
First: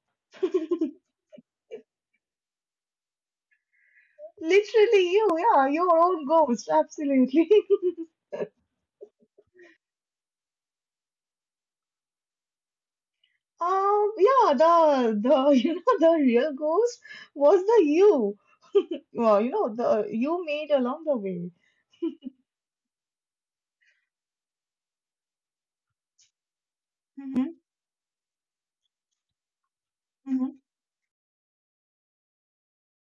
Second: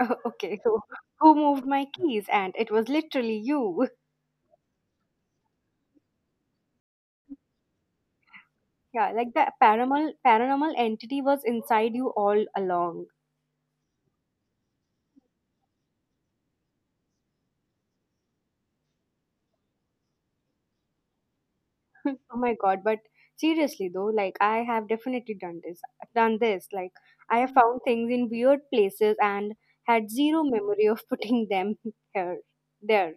Speaker 2: Oh, okay, so who moved my keys? And it was literally you.
Speaker 1: Literally, you, yeah, your own ghost, absolutely.
Speaker 2: Yeah, like the paranormal entity was inside you all along.
Speaker 1: Yeah, the you know the real ghost was the you. Well, you know the you made along the way.
Speaker 2: Oh my god, but seriously though, like I have definitely done this. Done this. Like I
Speaker 1: Mm-hmm.
Speaker 2: have found things in weird places and had zero
Speaker 1: Mm-hmm.
Speaker 2: memory of putting them here there.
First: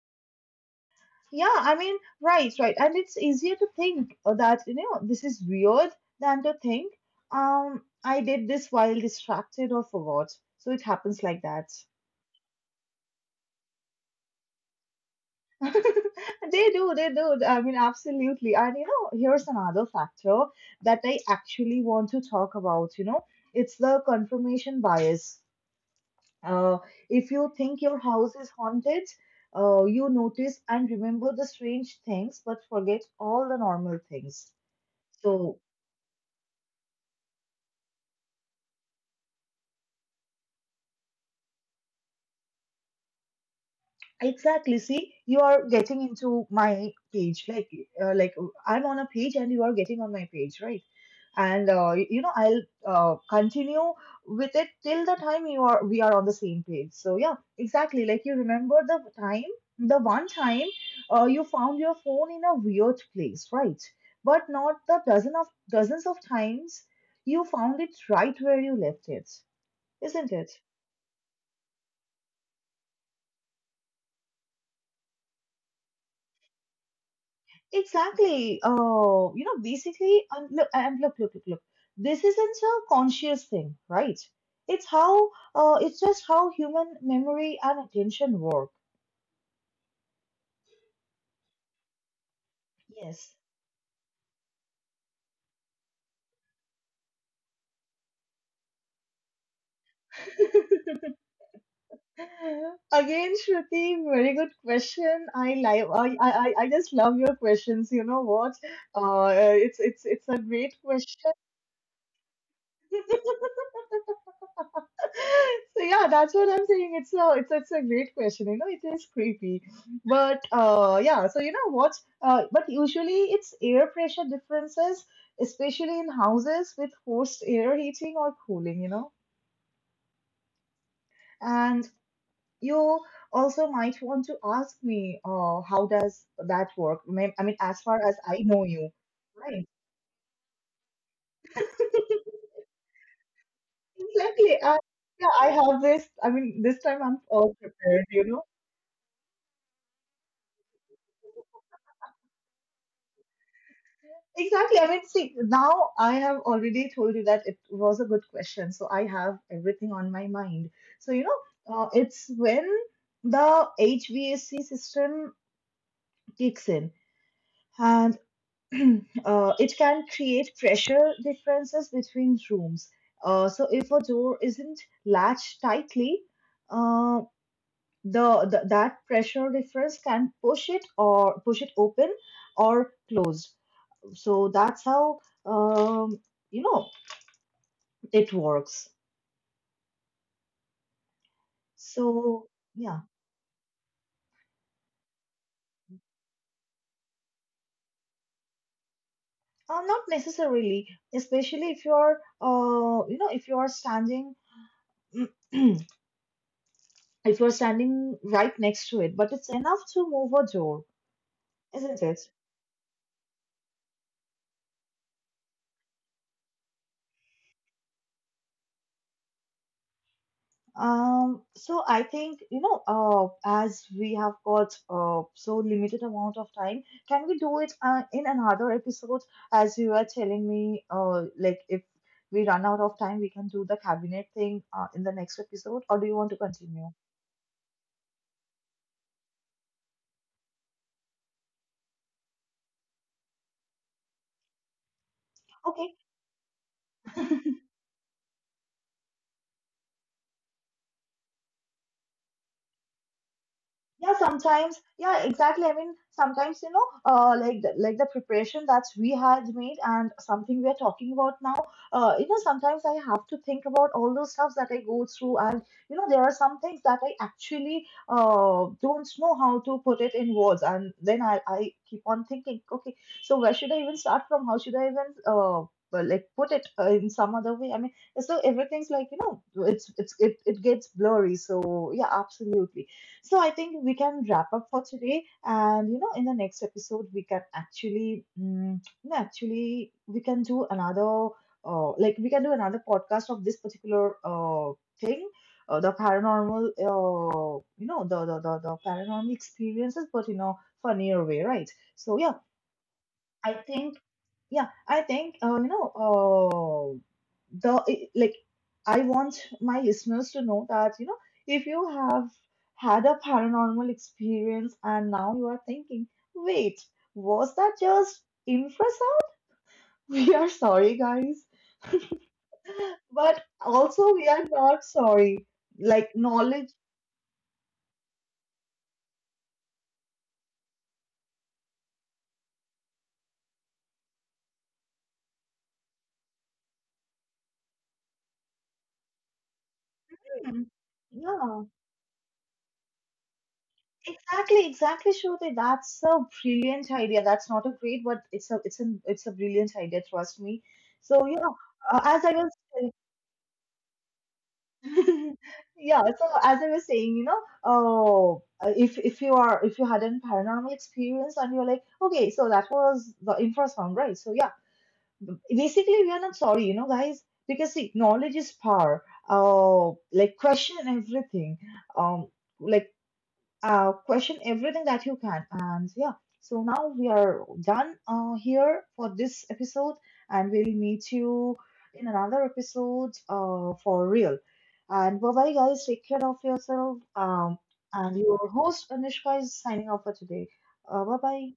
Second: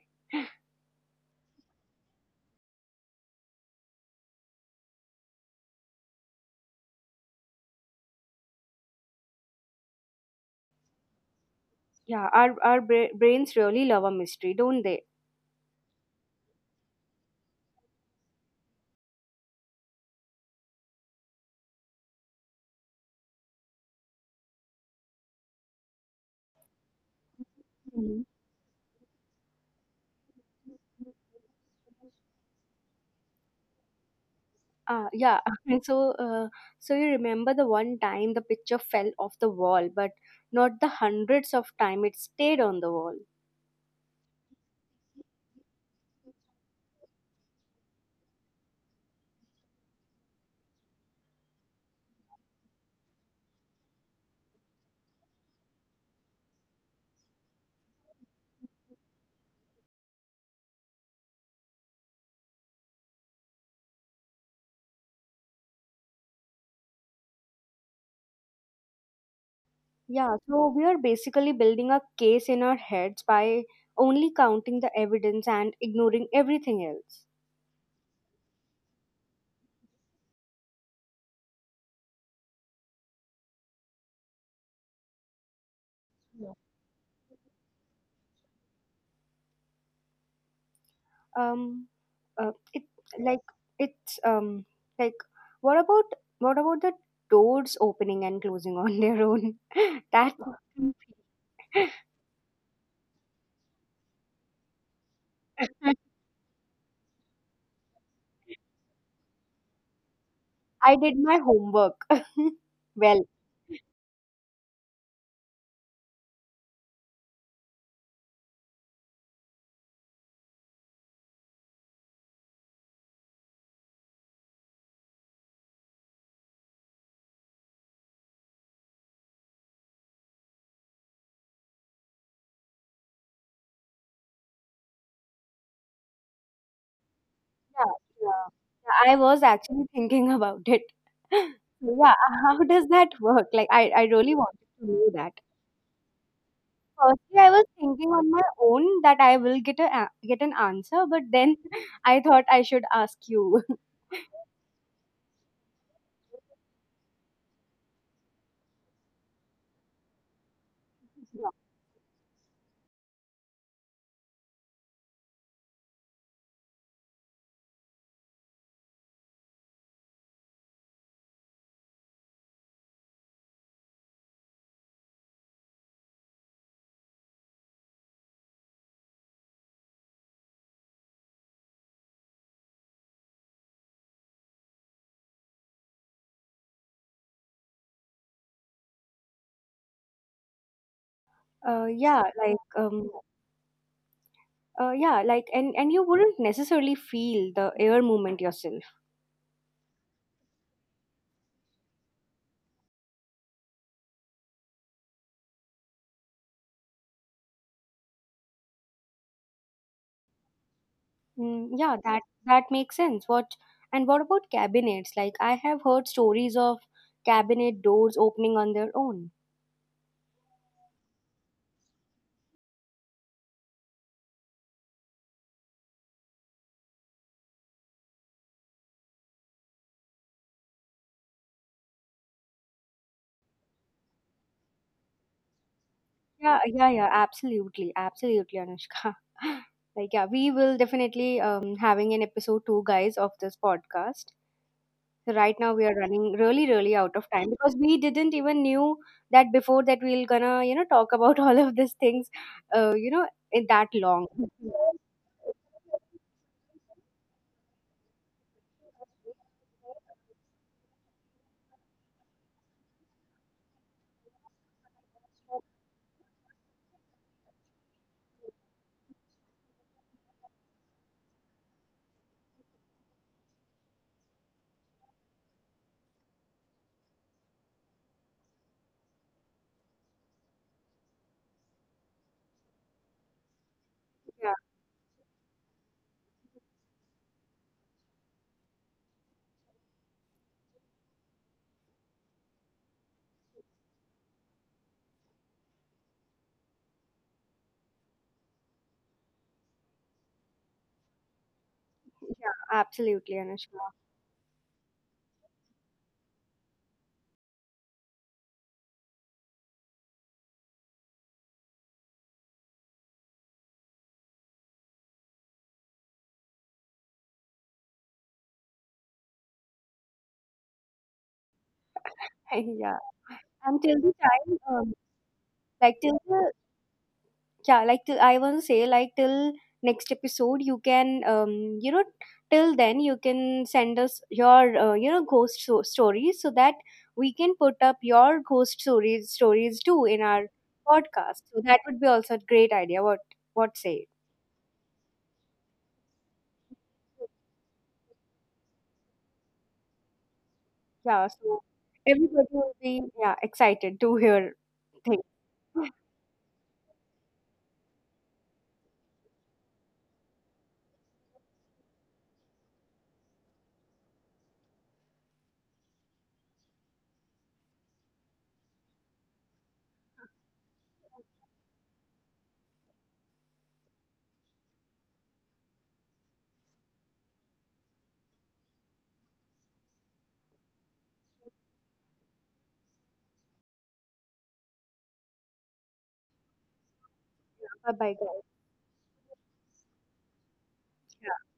Speaker 1: Yeah, I mean, right, right. And it's easier to think that, you know, this is weird than to think, I did this while distracted or forgot. So it happens like that.
Speaker 2: Yeah, our brains really love a mystery, don't they?
Speaker 1: They do, they do. I mean, absolutely. And, you know, here's another factor that I actually want to talk about, you know, it's the confirmation bias. Uh, if you think your
Speaker 2: Mhm.
Speaker 1: house is haunted, you notice and remember the strange things, but forget all the normal things.
Speaker 2: Ah, yeah.
Speaker 1: So,
Speaker 2: And so you remember the one time the picture fell off the wall, but not the hundreds of time it stayed on the wall.
Speaker 1: exactly. See, you are getting into my page, like I'm on a page and you are getting on my page, right? And you know, I'll continue with it till the time you are we are on the same page. So yeah, exactly. Like you remember the time, the one time you found your phone in a weird place, right? But not the dozens of times you found it right where you left it, isn't
Speaker 2: Yeah,
Speaker 1: it?
Speaker 2: so we are basically building a case in our heads by only counting the evidence and ignoring everything else.
Speaker 1: Exactly. Oh, you know, basically, and look, look, look, look. This isn't a conscious thing, right? It's how, it's just
Speaker 2: Yeah.
Speaker 1: how human memory and attention work.
Speaker 2: Um, it
Speaker 1: Yes.
Speaker 2: like it's like what about what about the doors opening and closing on their own? That
Speaker 1: Again, Shruti, very good question. I like, I just love your questions. You know what? It's a great
Speaker 2: I did
Speaker 1: question.
Speaker 2: my homework. Well.
Speaker 1: So yeah, that's what I'm saying. It's a great question. You know, it is creepy, but yeah. So you know what? But usually it's air pressure differences, especially in houses with forced air heating or cooling. You know, and you also might want to ask me, how does that work? May- I mean, as
Speaker 2: Yeah,
Speaker 1: far as I
Speaker 2: yeah.
Speaker 1: know you,
Speaker 2: Yeah, I was
Speaker 1: right?
Speaker 2: actually thinking about it. Yeah, how does that work? Like, I really wanted
Speaker 1: Exactly.
Speaker 2: to know
Speaker 1: Yeah,
Speaker 2: that.
Speaker 1: I have this. I mean, this time I'm
Speaker 2: Firstly, I
Speaker 1: all
Speaker 2: was
Speaker 1: prepared.
Speaker 2: thinking
Speaker 1: You
Speaker 2: on my
Speaker 1: know.
Speaker 2: own that I will get an answer, but then I thought I should ask you.
Speaker 1: Exactly. I mean, see, now I have already told you that it was a good question. So I have everything on my mind. So, you know, it's when the HVAC system kicks in and it can create pressure differences between rooms. So if a door isn't latched tightly, uh, the that pressure difference can push it or push it open or closed. So that's how, um, you know, it works.
Speaker 2: Uh, yeah,
Speaker 1: So
Speaker 2: like
Speaker 1: yeah,
Speaker 2: um, yeah, like and you wouldn't necessarily feel the air movement yourself.
Speaker 1: not necessarily, especially if you know, if you are standing if you're standing right next to it, but it's enough to move a door,
Speaker 2: Mm, yeah,
Speaker 1: isn't
Speaker 2: that
Speaker 1: it?
Speaker 2: that makes sense. What about cabinets? Like I have heard stories of cabinet doors opening on their own.
Speaker 1: So I think, you know, as we have got so limited amount of time, can we do it in another episode? As you were telling me, like if we run out of time, we can do the cabinet thing in the next episode, or do you want to
Speaker 2: Yeah, yeah,
Speaker 1: continue?
Speaker 2: yeah, absolutely, absolutely, Anushka. Like yeah, we will definitely having an episode two guys of this podcast. So right now we are
Speaker 1: Okay,
Speaker 2: running really, really out of time because we didn't even knew that before that we'll gonna, talk about all of these things, uh, you know, in that
Speaker 1: yeah,
Speaker 2: long.
Speaker 1: sometimes, yeah, exactly. I mean, sometimes, you know, like the preparation that we had made and something we are talking about now, you know, sometimes I have to think about all those stuffs that I go through, and you know, there are some things that I actually don't know how to put it in words, and then I keep on thinking, okay, so where should I even start from? How should I even like put it in some other way? I mean, so everything's like, you know, it gets blurry. So yeah, absolutely. So I think we can wrap
Speaker 2: Yeah,
Speaker 1: up for today, and you know, in the next episode, we can actually, mm, no, actually, we can do another, we can do another podcast of this particular thing, the paranormal, you know, the paranormal experiences, but you know, funnier way, right? So
Speaker 2: yeah, absolutely,
Speaker 1: I
Speaker 2: Anushka.
Speaker 1: think yeah, I think you know the I- like I want my listeners to know that you know if you have had a paranormal experience and now you are thinking, wait, was that just infrasound? We are sorry, guys,
Speaker 2: yeah.
Speaker 1: but
Speaker 2: Until the
Speaker 1: also we are
Speaker 2: time,
Speaker 1: not sorry.
Speaker 2: like
Speaker 1: Like
Speaker 2: till the,
Speaker 1: knowledge,
Speaker 2: yeah, like till, I want to say, like till next episode you can till then you can send us your ghost stories so that we can put up your ghost stories too in our
Speaker 1: hmm,
Speaker 2: podcast. So
Speaker 1: yeah,
Speaker 2: that would be also a great idea. What say?
Speaker 1: exactly, exactly, Shruti. That's a brilliant idea. That's not a great, but it's a brilliant idea. Trust me.
Speaker 2: Yeah.
Speaker 1: So you know,
Speaker 2: So
Speaker 1: as I
Speaker 2: everybody
Speaker 1: was
Speaker 2: will
Speaker 1: saying-
Speaker 2: be, yeah, excited to hear things.
Speaker 1: yeah. So as I was saying, you know, oh, if you are if you had a paranormal experience and you're like, okay, so that was the infrasound, right? So yeah, basically we are not sorry, you know, guys, because see, knowledge is power. Like question everything. Um, like Question everything that you can. And yeah, so now we are done here for this episode, and we'll meet you in another episode for real. And bye bye, guys. Take care of yourself.
Speaker 2: Bye bye
Speaker 1: And
Speaker 2: guys.
Speaker 1: your host Anishka is signing off for today. Bye
Speaker 2: Yeah.
Speaker 1: bye.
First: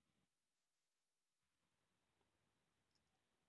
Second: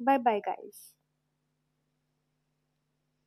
Speaker 2: Bye bye guys.